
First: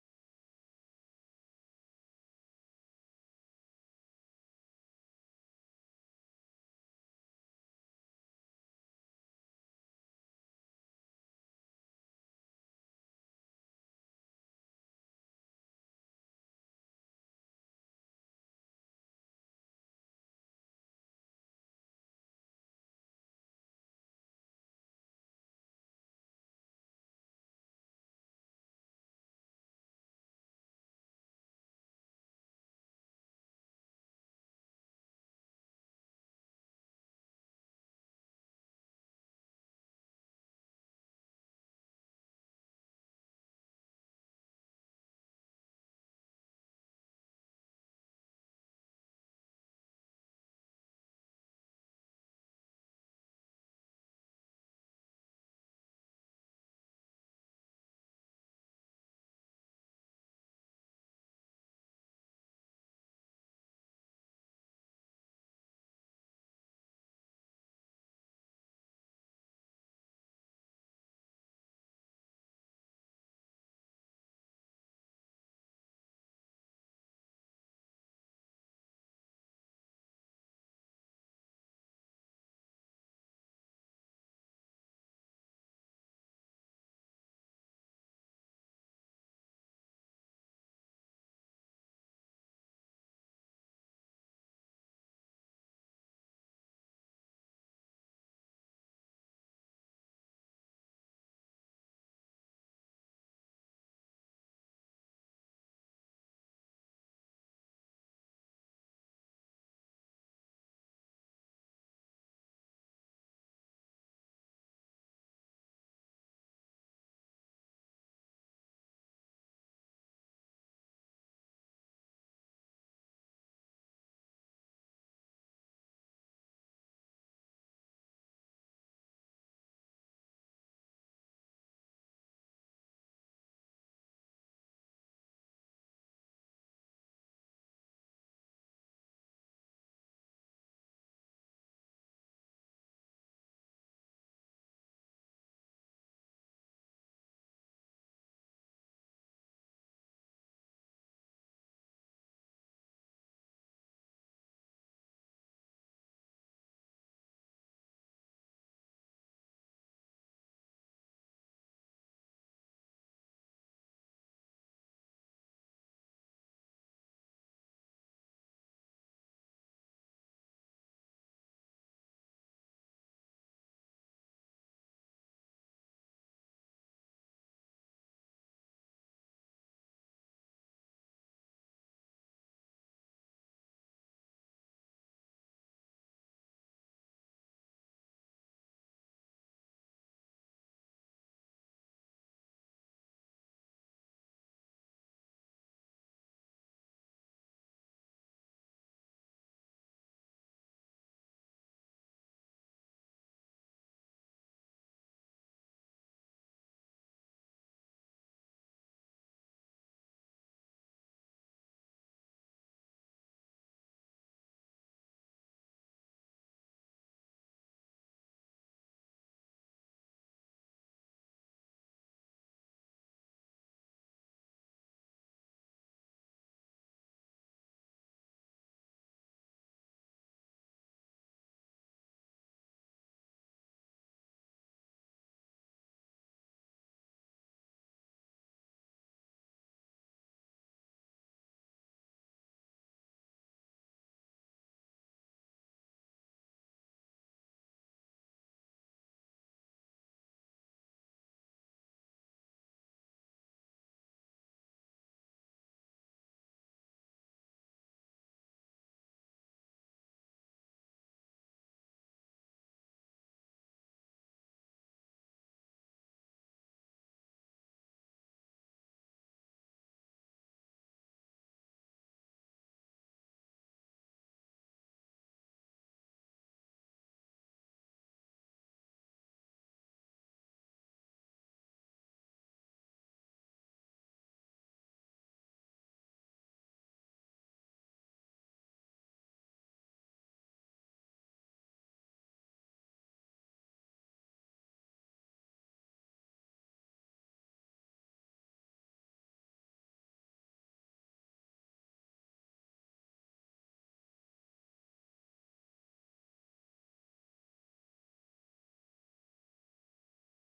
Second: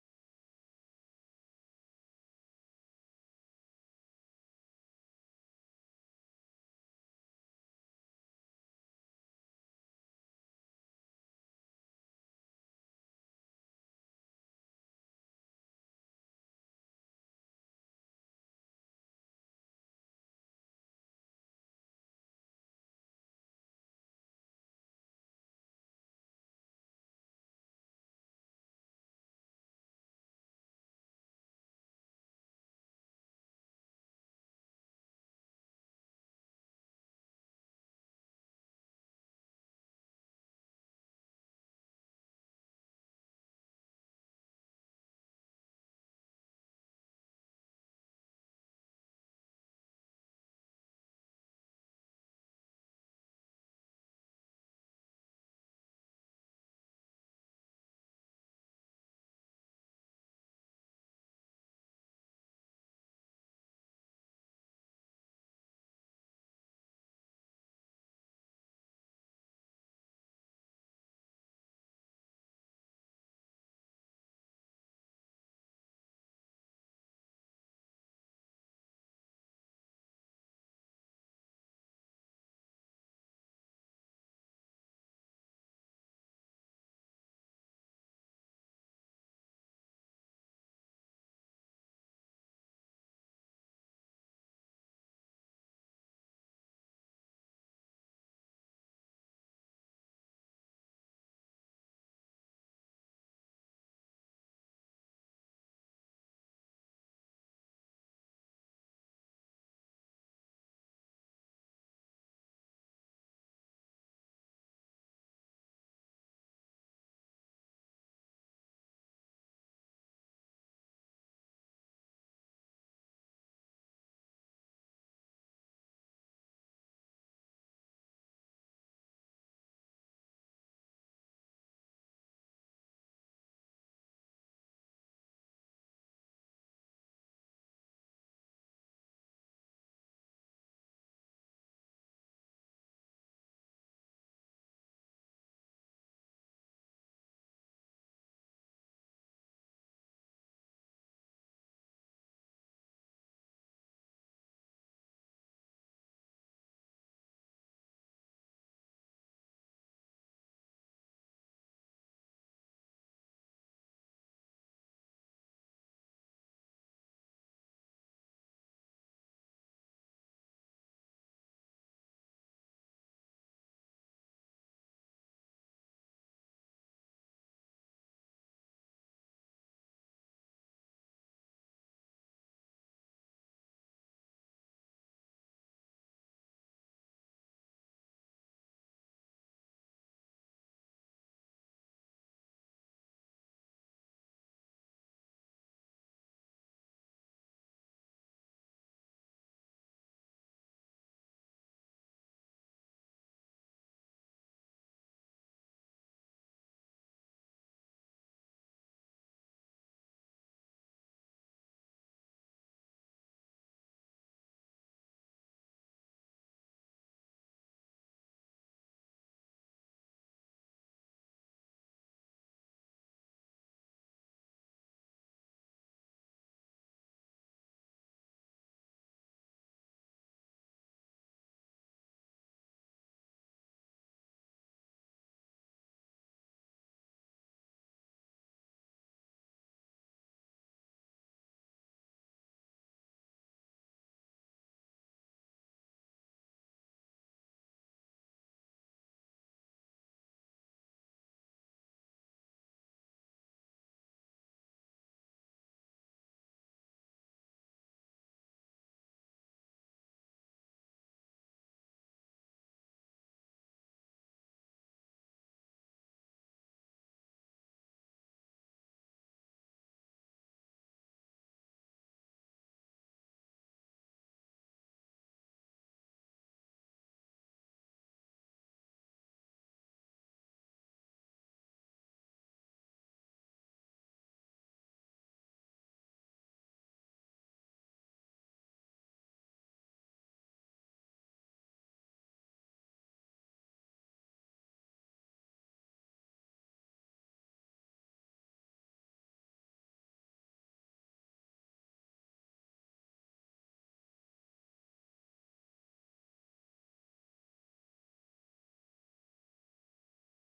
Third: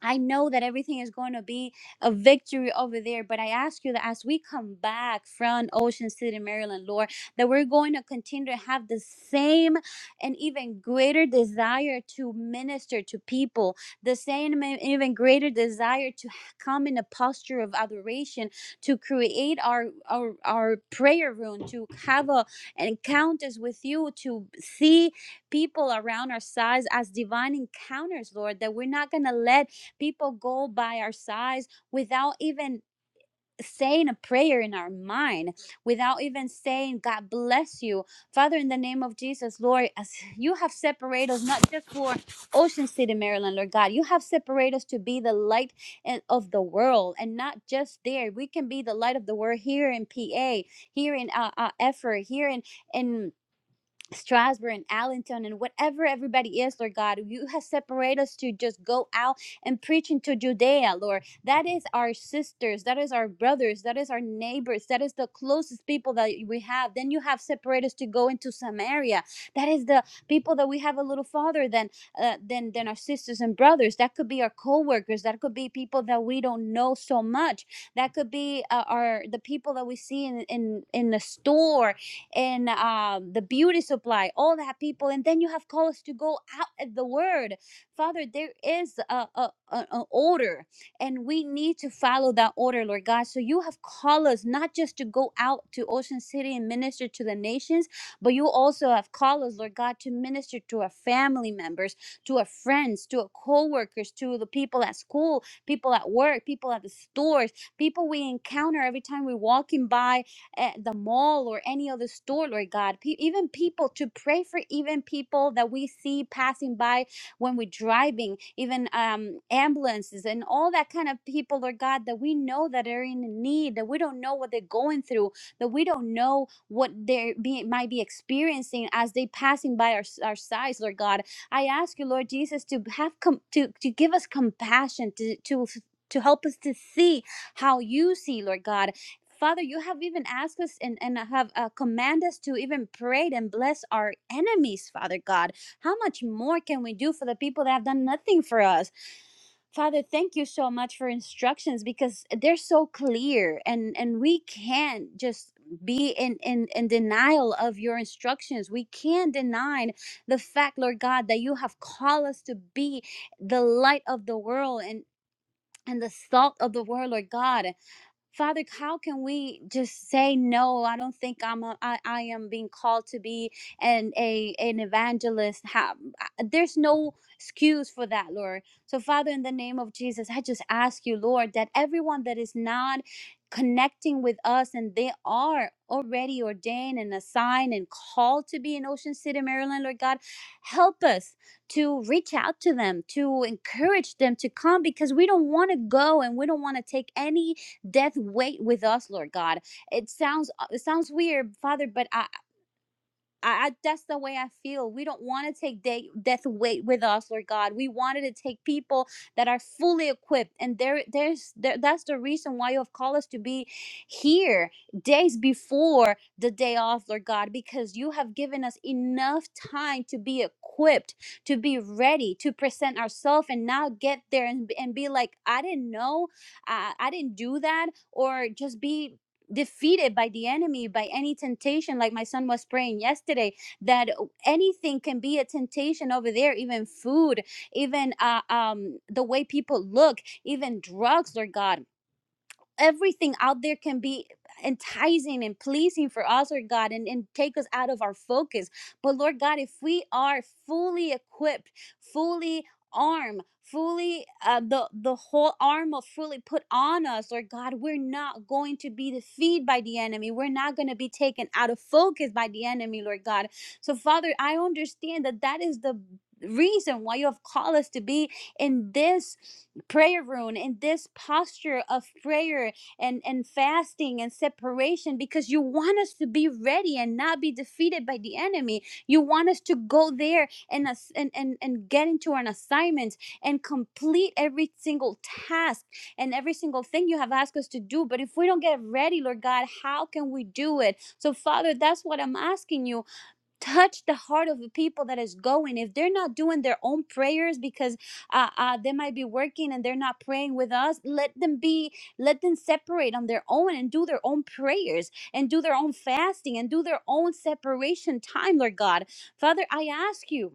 [SPEAKER 1] I know that everything is going to be a victory over there, but I ask you that as we come back from Ocean City, Maryland, Lord, that we're going to continue to have the same and even greater desire to minister to people, the same and even greater desire to come in a posture of adoration, to create our our, our prayer room, to have a encounters with you, to see people around our size as divine encounters, Lord, that we're not gonna let People go by our sides without even saying a prayer in our mind, without even saying, God bless you. Father, in the name of Jesus, Lord, as you have separated us not just for Ocean City, Maryland, Lord God, you have separated us to be the light and- of the world and not just there. We can be the light of the world here in PA, here in uh, uh, Effort, here in. in Strasburg and Allenton and whatever everybody is, Lord God. You have separated us to just go out and preach into Judea, Lord. That is our sisters, that is our brothers, that is our neighbors, that is the closest people that we have. Then you have separated us to go into Samaria. That is the people that we have a little farther than uh, than than our sisters and brothers. That could be our co-workers, that could be people that we don't know so much. That could be uh, our the people that we see in in in the store and um, the beauty supply, all that people. And then you have callers to go out at the word. Father, there is a, a, a, a order, and we need to follow that order, Lord God. So you have called us not just to go out to Ocean City and minister to the nations, but you also have called us, Lord God, to minister to our family members, to our friends, to our co-workers, to the people at school, people at work, people at the stores, people we encounter every time we're walking by at the mall or any other store, Lord God. Pe- even people to pray for, even people that we see passing by when we're driving, even um, ambulances and all that kind of people, Lord God, that we know that are in need, that we don't know what they're going through, that we don't know what they be, might be experiencing as they passing by our, our sides, Lord God. I ask you, Lord Jesus, to have com- to to give us compassion to to to help us to see how you see, Lord God, Father, you have even asked us and, and have uh, commanded us to even pray and bless our enemies, Father God. How much more can we do for the people that have done nothing for us? Father, thank you so much for instructions because they're so clear and, and we can't just be in, in, in denial of your instructions. We can't deny the fact, Lord God, that you have called us to be the light of the world and, and the salt of the world, Lord God. Father, how can we just say no? I don't think I'm a, I, I am being called to be an a an evangelist. How, I- there's no excuse for that, Lord. So Father, in the name of Jesus, I just ask you, Lord, that everyone that is not connecting with us and they are already ordained and assigned and called to be in Ocean City, Maryland, Lord God, help us to reach out to them, to encourage them to come because we don't want to go and we don't want to take any Death wait with us, Lord God. It sounds uh, it sounds weird, Father, but I I, I that's the way I feel. We don't want to take de- death weight with us, Lord God. We wanted to take people that are fully equipped, and there, there's there, that's the reason why you have called us to be here days before the day off, Lord God, because you have given us enough time to be equipped, to be ready, to present ourselves, and not get there and, and be like, I didn't know, I, I didn't do that, or just be defeated by the enemy by any temptation like my son was praying yesterday that anything can be a temptation over there even food even uh, um the way people look even drugs lord god everything out there can be enticing and pleasing for us, Lord God, and, and take us out of our focus. But Lord God, if we are fully equipped, fully armed, fully uh, the the whole armor fully put on us, Lord God, we're not going to be defeated by the enemy. We're not going to be taken out of focus by the enemy, Lord God. So Father, I understand that that is the reason why you have called us to be in this prayer room in this posture of prayer and, and fasting and separation because you want us to be ready and not be defeated by the enemy. You want us to go there and, ass- and, and, and get into an assignment and complete every single task and every single thing you have asked us to do. But if we don't get ready, Lord God, how can we do it? So, Father, that's what I'm asking you touch the heart of the people that is going if they're not doing their own prayers because uh, uh they might be working and they're not praying with us let them be let them separate on their own and do their own prayers and do their own fasting and do their own separation time lord god father i ask you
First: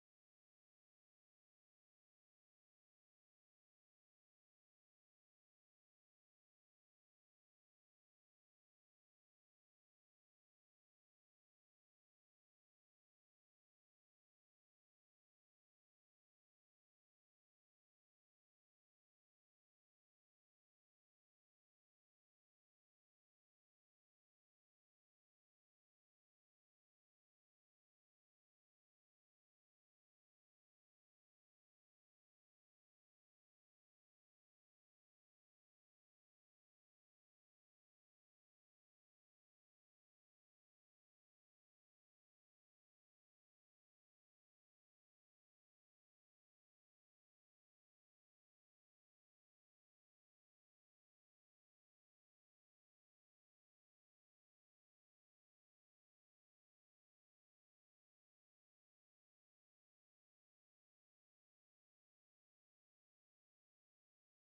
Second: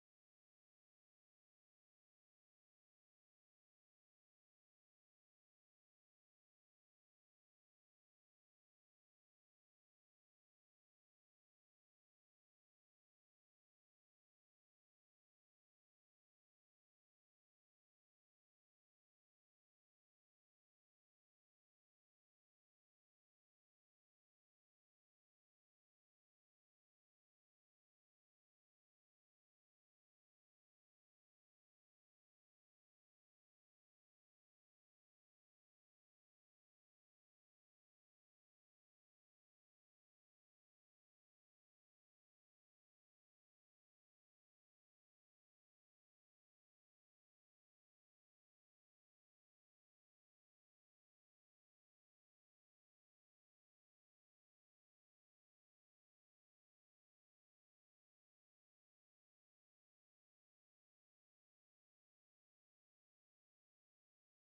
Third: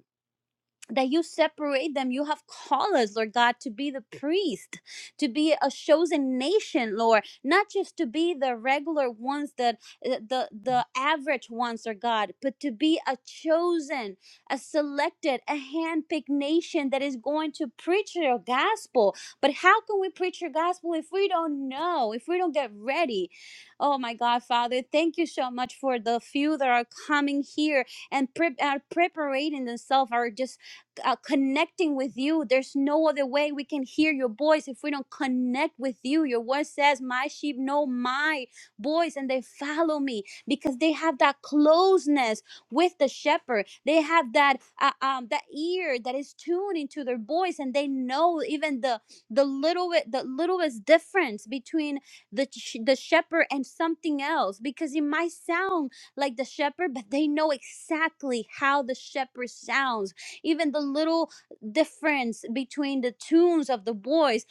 [SPEAKER 1] that you separate them. You have called us, Lord God, to be the priest, to be a chosen nation, Lord, not just to be the regular ones, that uh, the the average ones, Lord God, but to be a chosen, a selected, a handpicked nation that is going to preach your gospel. But how can we preach your gospel if we don't know, if we don't get ready? Oh my God, Father, thank you so much for the few that are coming here and prep are preparing themselves, are just uh, connecting with you. There's no other way we can hear your voice if we don't connect with you. Your word says, My sheep know my voice and they follow me because they have that closeness with the shepherd. They have that uh, um, that ear that is tuned into their voice and they know even the the little bit the littlest difference between the sh- the shepherd and something else because it might sound like the shepherd, but they know exactly how the shepherd sounds even the little difference between the tunes of the boys.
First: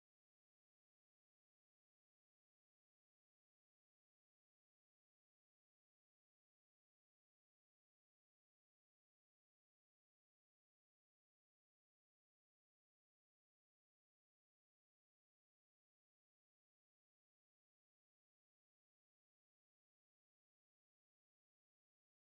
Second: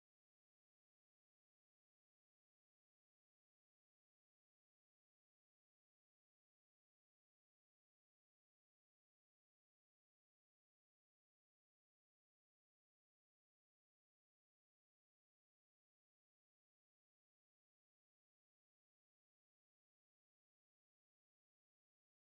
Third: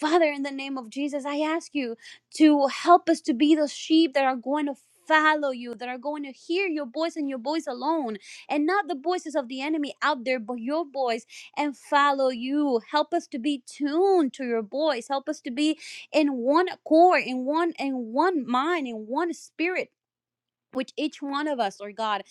[SPEAKER 1] Father, in the name of Jesus, I ask you to help us to be those sheep that are going to follow you, that are going to hear your voice and your voice alone, and not the voices of the enemy out there, but your voice and follow you. Help us to be tuned to your voice. Help us to be in one accord, in one in one mind, in one spirit. Which each one of us, Lord God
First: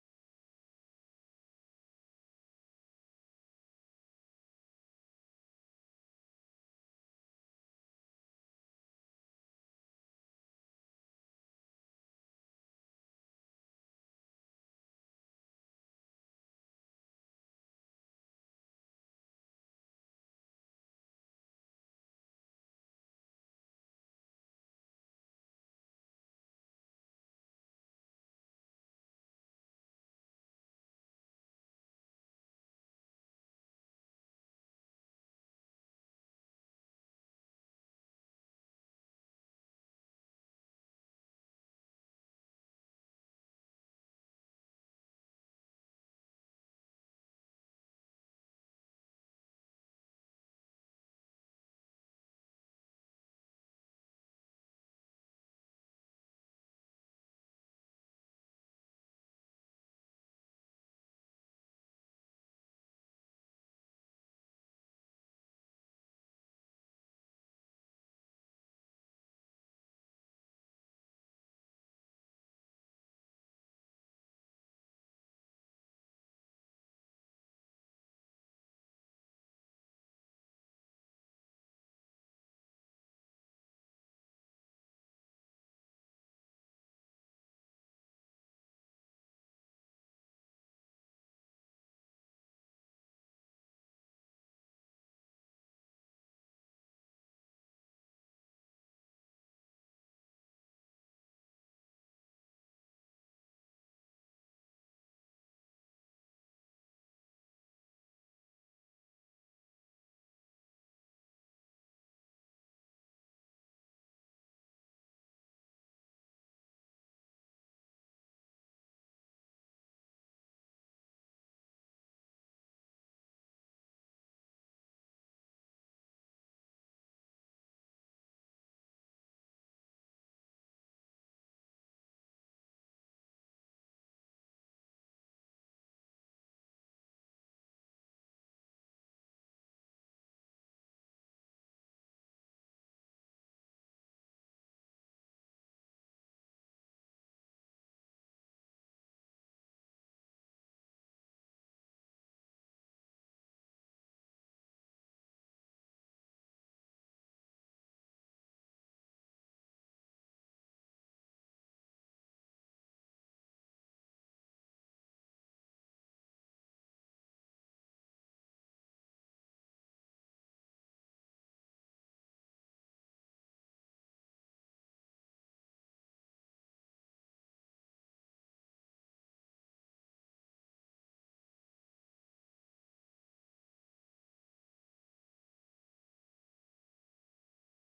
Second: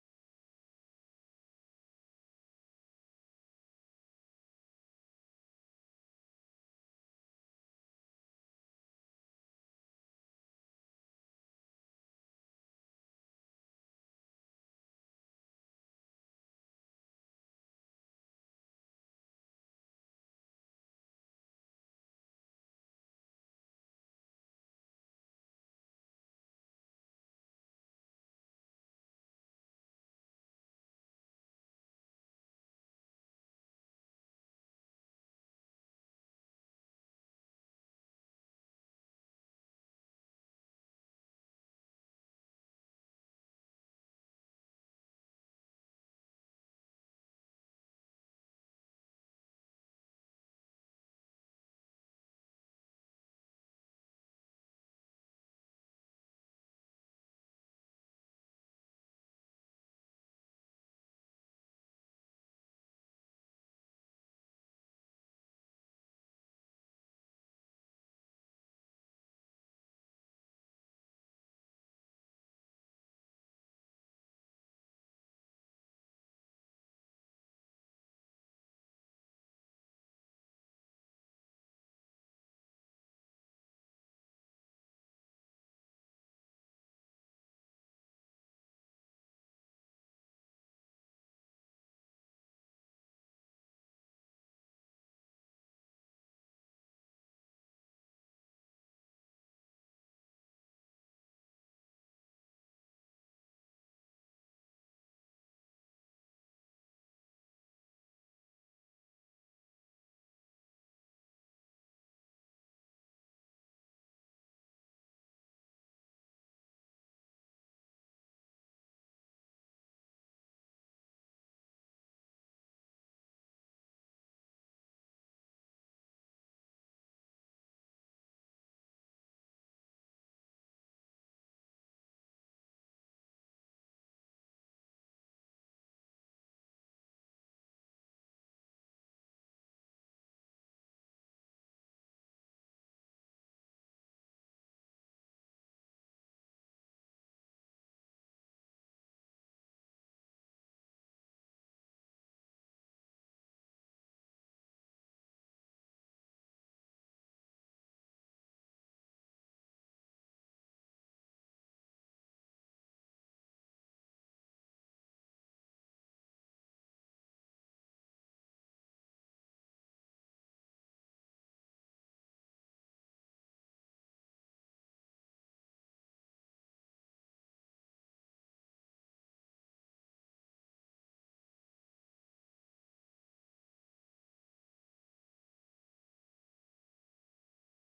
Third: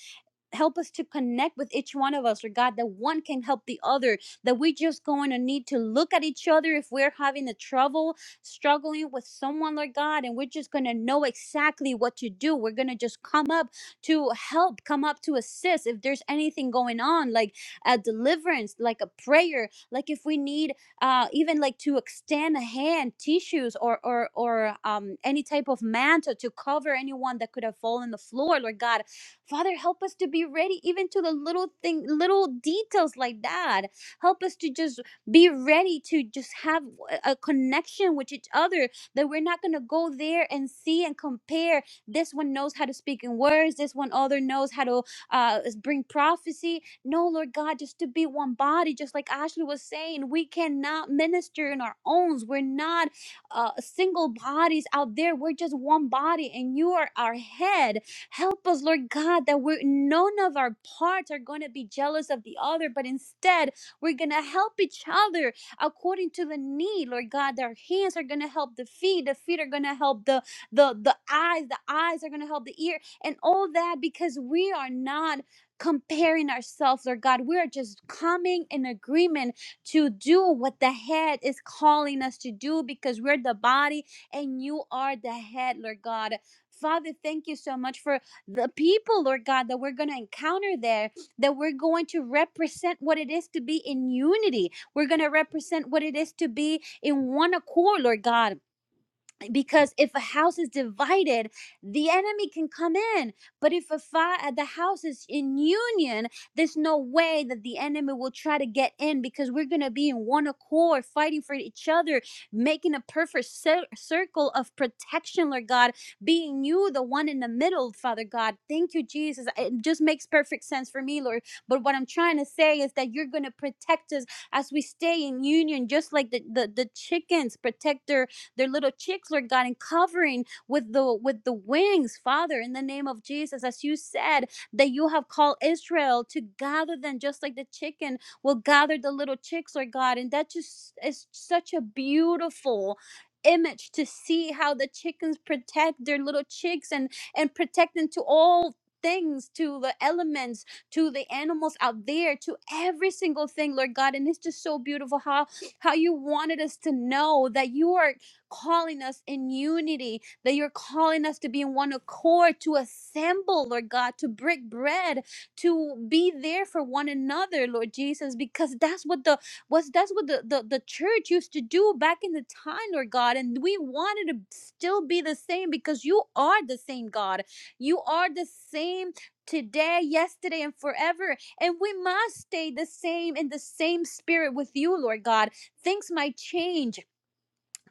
[SPEAKER 1] help us to connect with each one of us, or God, that one can help the other, that we just going to need to look at each other if we're having a trouble, struggling with someone, Lord God, and we're just going to know exactly what to do. We're going to just come up to help, come up to assist if there's anything going on, like a deliverance, like a prayer, like if we need uh, even like to extend a hand, tissues, or or or um, any type of mantle to cover anyone that could have fallen on the floor, Lord God Father, help us to be ready even to the little thing, little details like that. Help us to just be ready to just have a connection with each other that we're not going to go there and see and compare. This one knows how to speak in words. This one other knows how to uh, bring prophecy. No, Lord God, just to be one body, just like Ashley was saying, we cannot minister in our own. We're not uh, single bodies out there. We're just one body, and you are our head. Help us, Lord God, that we're, none of our parts are going to be jealous of the other, but instead we're going to help each other according to the need, Lord God. That our hands are going to help the feet, the feet are going to help the, the, the eyes, the eyes are going to help the ear, and all that because we are not comparing ourselves, Lord God. We are just coming in agreement to do what the head is calling us to do because we're the body and you are the head, Lord God. Father, thank you so much for the people, Lord God, that we're going to encounter there, that we're going to represent what it is to be in unity. We're going to represent what it is to be in one accord, Lord God because if a house is divided the enemy can come in but if a fi- uh, the house is in union there's no way that the enemy will try to get in because we're going to be in one accord fighting for each other making a perfect cir- circle of protection lord god being you the one in the middle father god thank you jesus it just makes perfect sense for me lord but what i'm trying to say is that you're going to protect us as we stay in union just like the the, the chickens protect their their little chicks, Lord God, and covering with the with the wings, Father, in the name of Jesus, as you said that you have called Israel to gather them, just like the chicken will gather the little chicks, Lord God, and that just is such a beautiful image to see how the chickens protect their little chicks and and protect them to all things to the elements to the animals out there to every single thing lord god and it's just so beautiful how how you wanted us to know that you are calling us in unity, that you're calling us to be in one accord, to assemble, Lord God, to break bread, to be there for one another, Lord Jesus, because that's what the was that's what the, the, the church used to do back in the time, Lord God. And we wanted to still be the same because you are the same God. You are the same today, yesterday, and forever. And we must stay the same in the same spirit with you, Lord God. Things might change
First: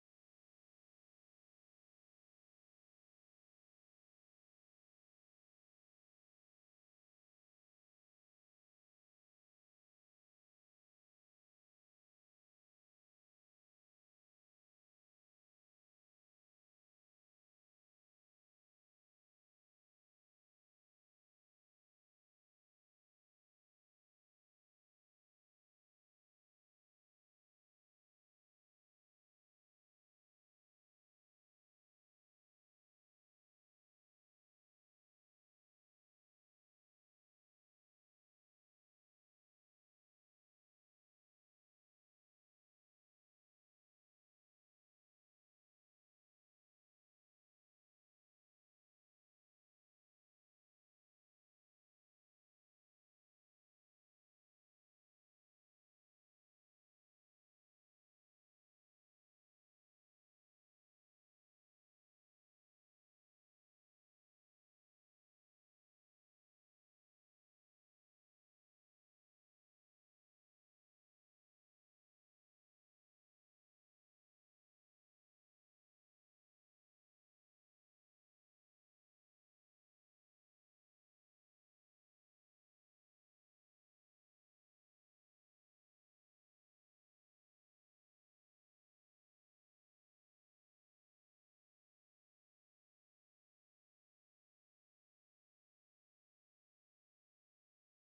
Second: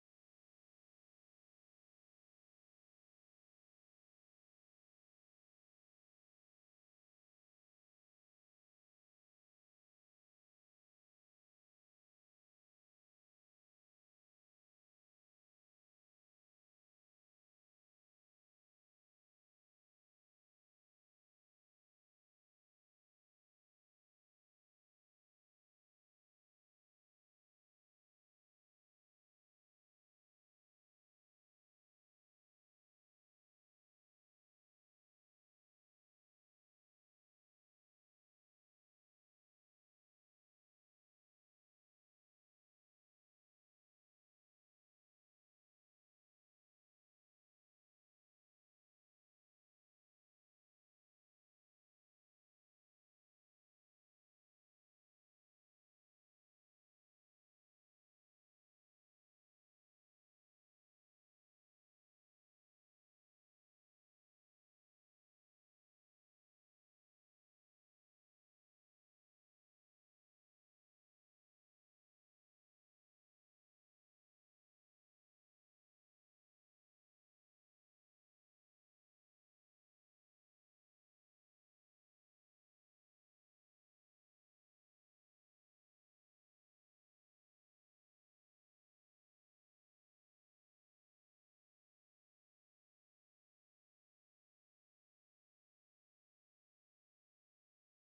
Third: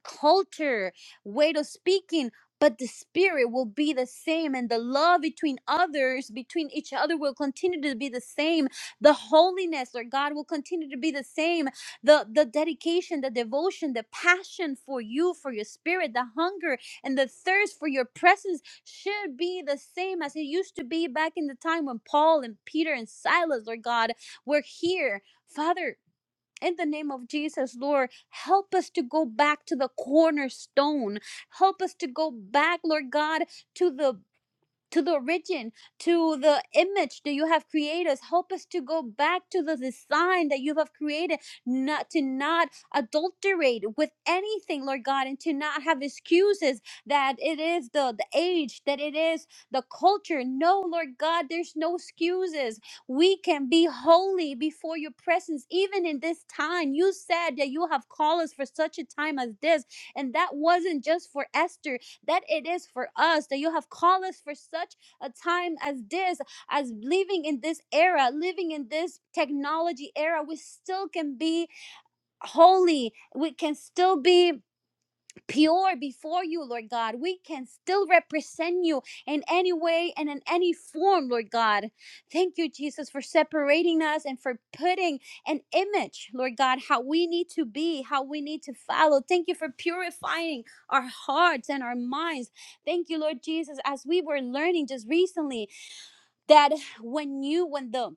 [SPEAKER 1] culture, way of speaking, but the spirit will be the same and the love between others, between each other will continue to be the same. The holiness or God will continue to be the same. The the dedication, the devotion, the passion for you, for your spirit, the hunger and the thirst for your presence should be the same as it used to be back in the time when Paul and Peter and Silas, Lord God, were here. Father, in the name of Jesus, Lord, help us to go back to the cornerstone. Help us to go back, Lord God, to the to the origin, to the image that you have created us. Help us to go back to the design that you have created, not to not adulterate with anything, Lord God, and to not have excuses that it is the, the age, that it is the culture. No, Lord God, there's no excuses. We can be holy before your presence, even in this time. You said that you have called us for such a time as this, and that wasn't just for Esther that it is for us that you have called us for such a time as this as living in this era living in this technology era we still can be holy we can still be pure before you, Lord God. We can still represent you in any way and in any form, Lord God. Thank you, Jesus, for separating us and for putting an image, Lord God, how we need to be, how we need to follow. Thank you for purifying our hearts and our minds. Thank you, Lord Jesus, as we were learning just recently that when you, when the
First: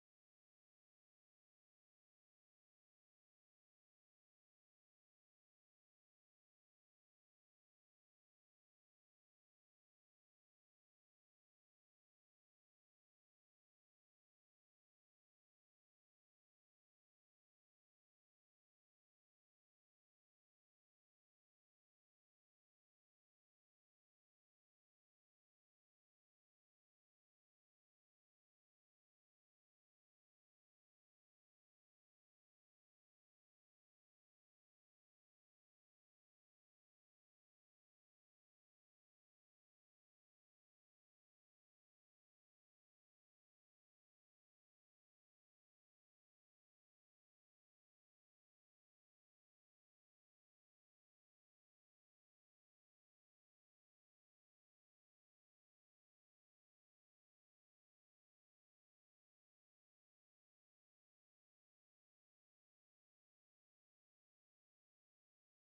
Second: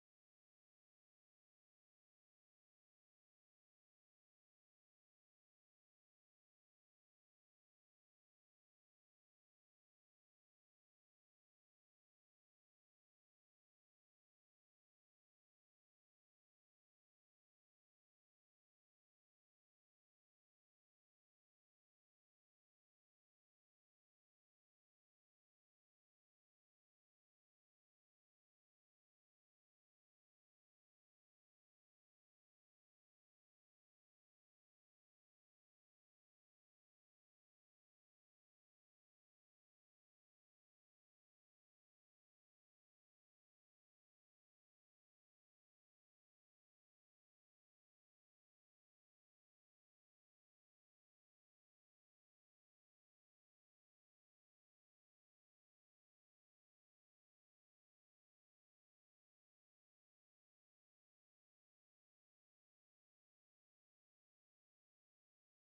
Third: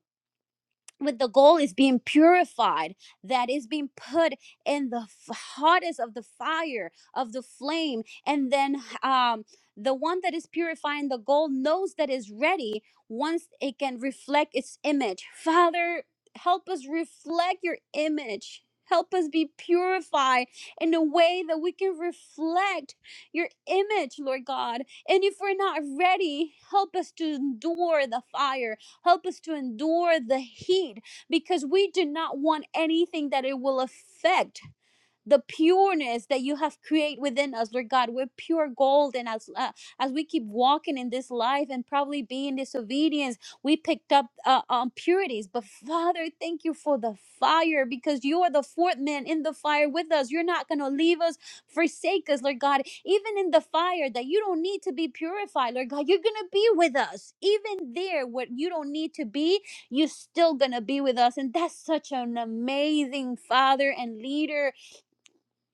[SPEAKER 1] with the goal is being purified that is being put in the f- hottest of the fire of the flame and then um the one that is purifying the gold knows that is ready once it can reflect its image father help us reflect your image help us be purified in a way that we can reflect your image lord god and if we're not ready help us to endure the fire Help us to endure the heat because we do not want anything that it will affect the pureness that you have created within us, Lord God. We're pure gold, and as uh, as we keep walking in this life and probably being disobedience, we picked up uh, um, purities. But Father, thank you for the fire because you are the fourth man in the fire with us. You're not going to leave us, forsake us, Lord God. Even in the fire that you don't need to be purified, Lord God, you're going to be with us. Even there, what you don't need to be, you're still going to be with us. And that's such an amazing Father and leader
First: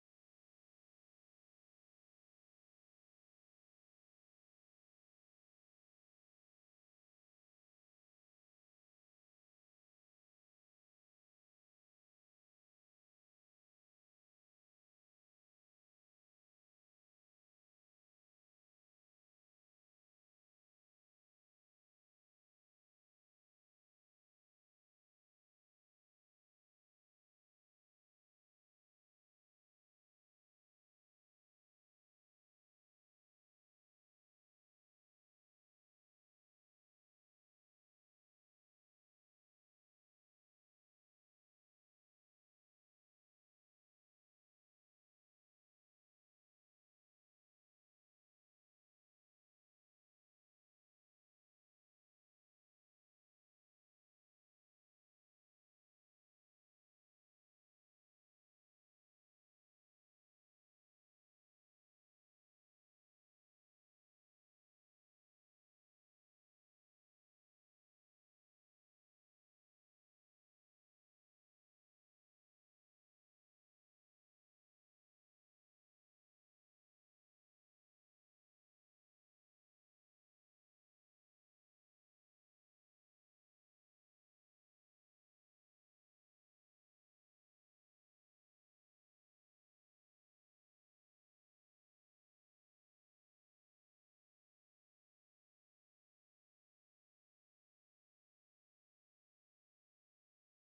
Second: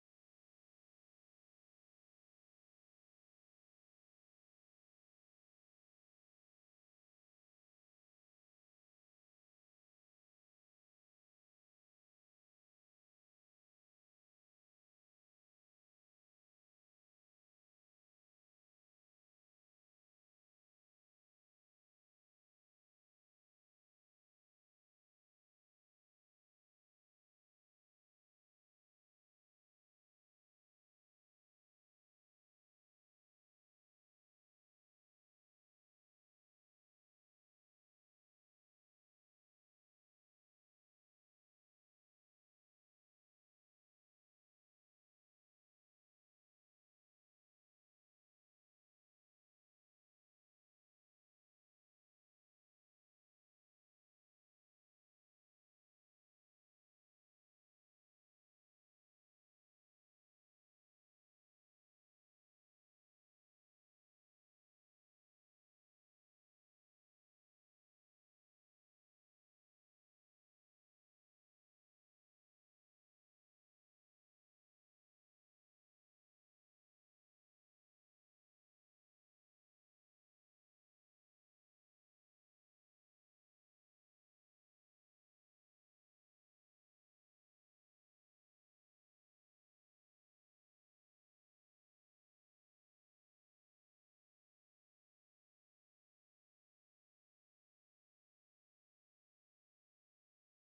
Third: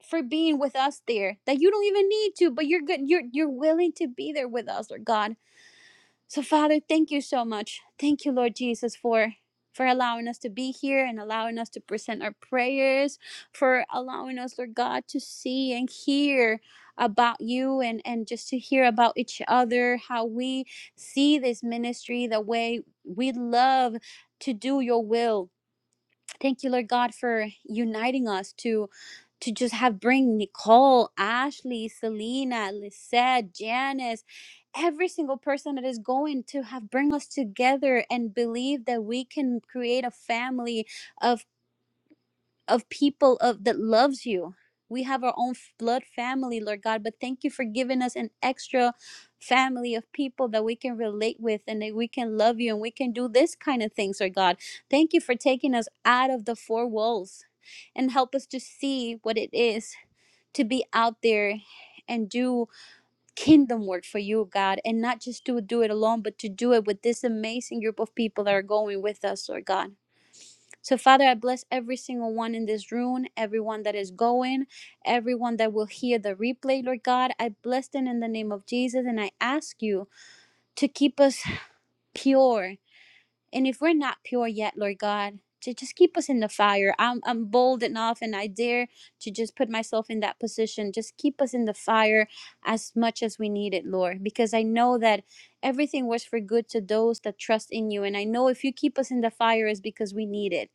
[SPEAKER 1] for being with us there that you don't even need to but you're good you're you're willing to be there with us Lord god so father thank you so much thank you lord jesus for for allowing us to be here and allowing us to present our prayers for allowing us lord god to see and hear about you and and just to hear about each other how we see this ministry the way we love to do your will Thank you, Lord God, for uniting us to to just have bring Nicole, Ashley, Selena, Lisette, Janice, every single person that is going to have bring us together and believe that we can create a family of of people of that loves you. We have our own f- blood family, Lord God, but thank you for giving us an extra family of people that we can relate with and that we can love you and we can do this kind of things, Lord God. Thank you for taking us out of the four walls and help us to see what it is to be out there and do kingdom work for you, God, and not just to do it alone, but to do it with this amazing group of people that are going with us, Lord God. So, Father, I bless every single one in this room, everyone that is going, everyone that will hear the replay, Lord God. I bless them in the name of Jesus, and I ask you to keep us pure. And if we're not pure yet, Lord God, to just keep us in the fire. I'm, I'm bold enough and I dare to just put myself in that position. Just keep us in the fire as much as we need it, Lord, because I know that everything works for good to those that trust in you. And I know if you keep us in the fire, is because we need it.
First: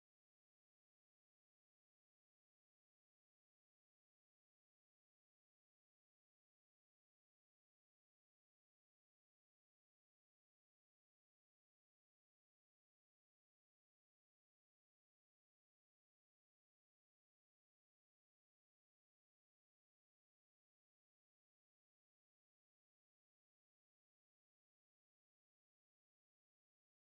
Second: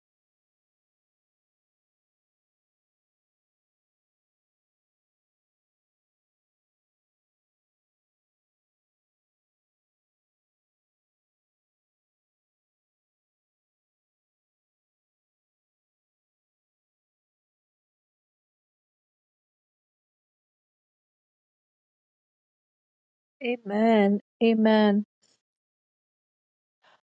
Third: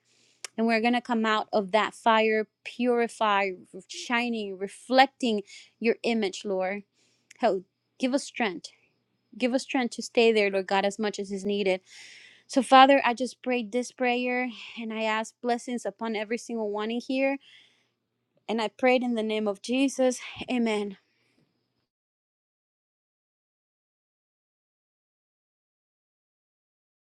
[SPEAKER 1] And we're going to come out of that fire, purified, shining, reflecting your image, Lord. Help, give us strength. Give us strength to stay there, Lord God, as much as is needed. So, Father, I just prayed this prayer and I ask blessings upon every single one in here. And I prayed in the name of Jesus. Amen.
[SPEAKER 3] Amen. Amen.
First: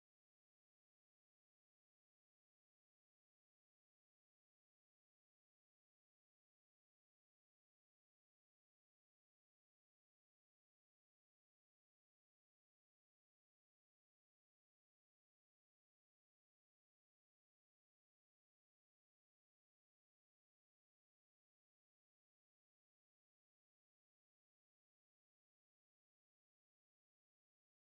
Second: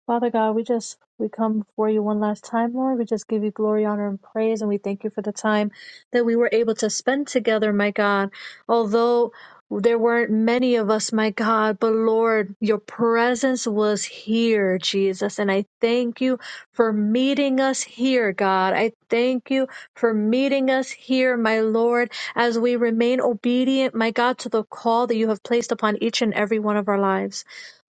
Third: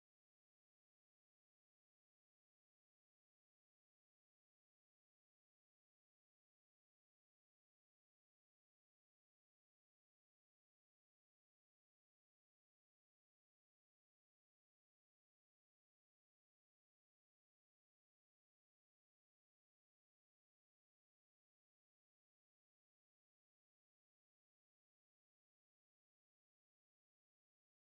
[SPEAKER 3] Father God, we just we come before you one last time, Lord. We just give you glory, honor, and praise, and we thank you for the time that we were able to spend together, my God. Although there weren't many of us, my God, but Lord, your presence was here, Jesus. And I thank you for meeting us here, God. I thank you for meeting us here, my Lord, as we remain obedient, my God, to the call that you have placed upon each and every one of our lives.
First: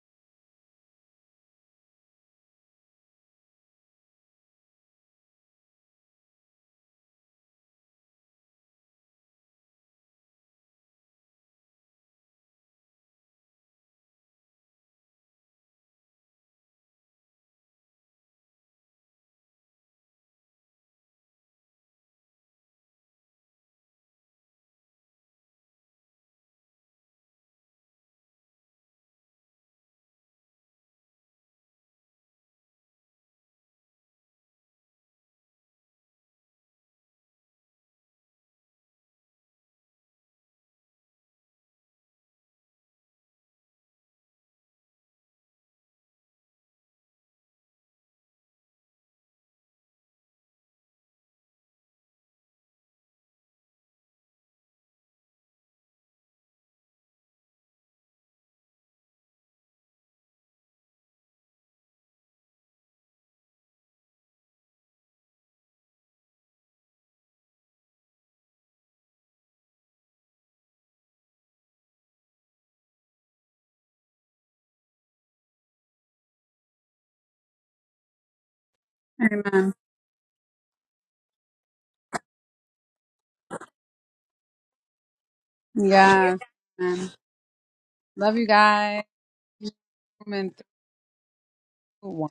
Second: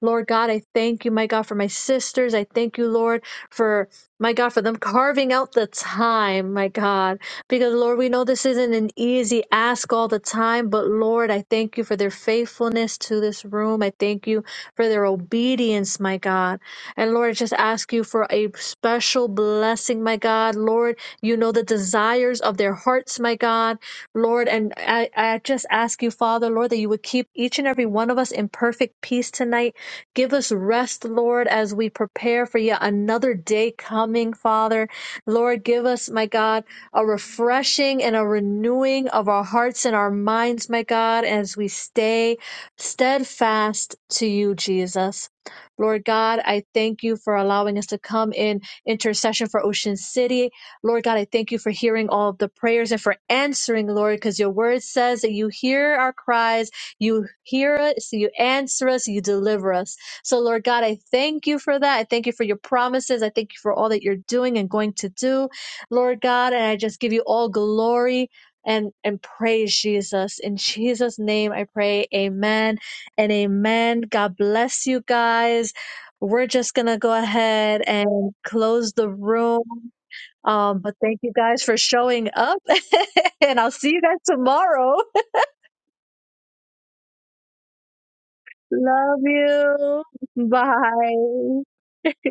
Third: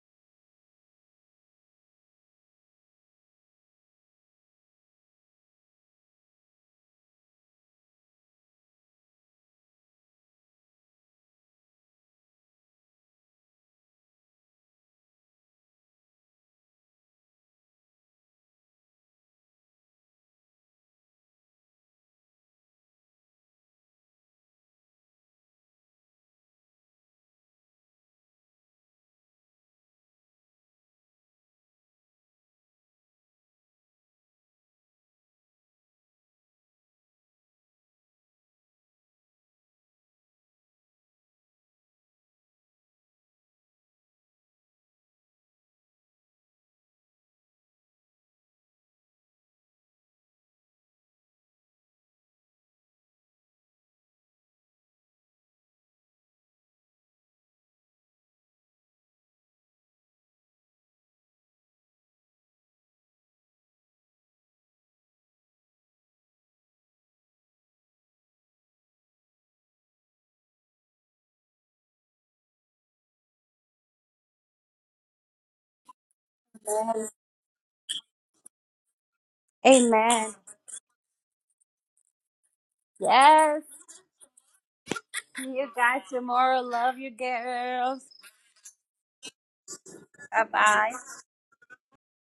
[SPEAKER 3] Lord God, I thank you, my God, for my sisters. I thank you, Lord, for my God, for them carving out the time, my God, because Lord, we know this isn't an easy ask all the time, but Lord, I thank you for their faithfulness to this room. I thank you for their obedience, my God. And Lord, I just ask you for a special blessing, my God. Lord, you know the desires of their hearts, my God. Lord, and I, I just ask you, Father, Lord, that you would keep each and every one of us in perfect peace tonight Give us rest, Lord, as we prepare for yet another day coming, Father. Lord, give us, my God, a refreshing and a renewing of our hearts and our minds, my God, as we stay steadfast to you, Jesus. Lord God, I thank you for allowing us to come in intercession for Ocean City. Lord God, I thank you for hearing all of the prayers and for answering, Lord, because your word says that you hear our cries, you hear us, you answer us, you deliver us. So, Lord God, I thank you for that. I thank you for your promises. I thank you for all that you're doing and going to do, Lord God. And I just give you all glory and and praise Jesus. In Jesus' name, I pray. Amen and amen. God bless you guys. We're just gonna go ahead and close the room.
[SPEAKER 2] Amen.
[SPEAKER 1] Amen.
[SPEAKER 3] Um, but thank you guys for showing up, and
[SPEAKER 1] Yes.
[SPEAKER 3] I'll see you guys tomorrow.
[SPEAKER 1] See you guys
[SPEAKER 2] Yeah.
[SPEAKER 1] tomorrow. Love you,
[SPEAKER 2] Amen.
[SPEAKER 1] girls.
[SPEAKER 2] Love you guys.
[SPEAKER 3] Love you.
[SPEAKER 1] Bye
[SPEAKER 2] Woman
[SPEAKER 1] bye.
[SPEAKER 3] Bye.
[SPEAKER 2] through one.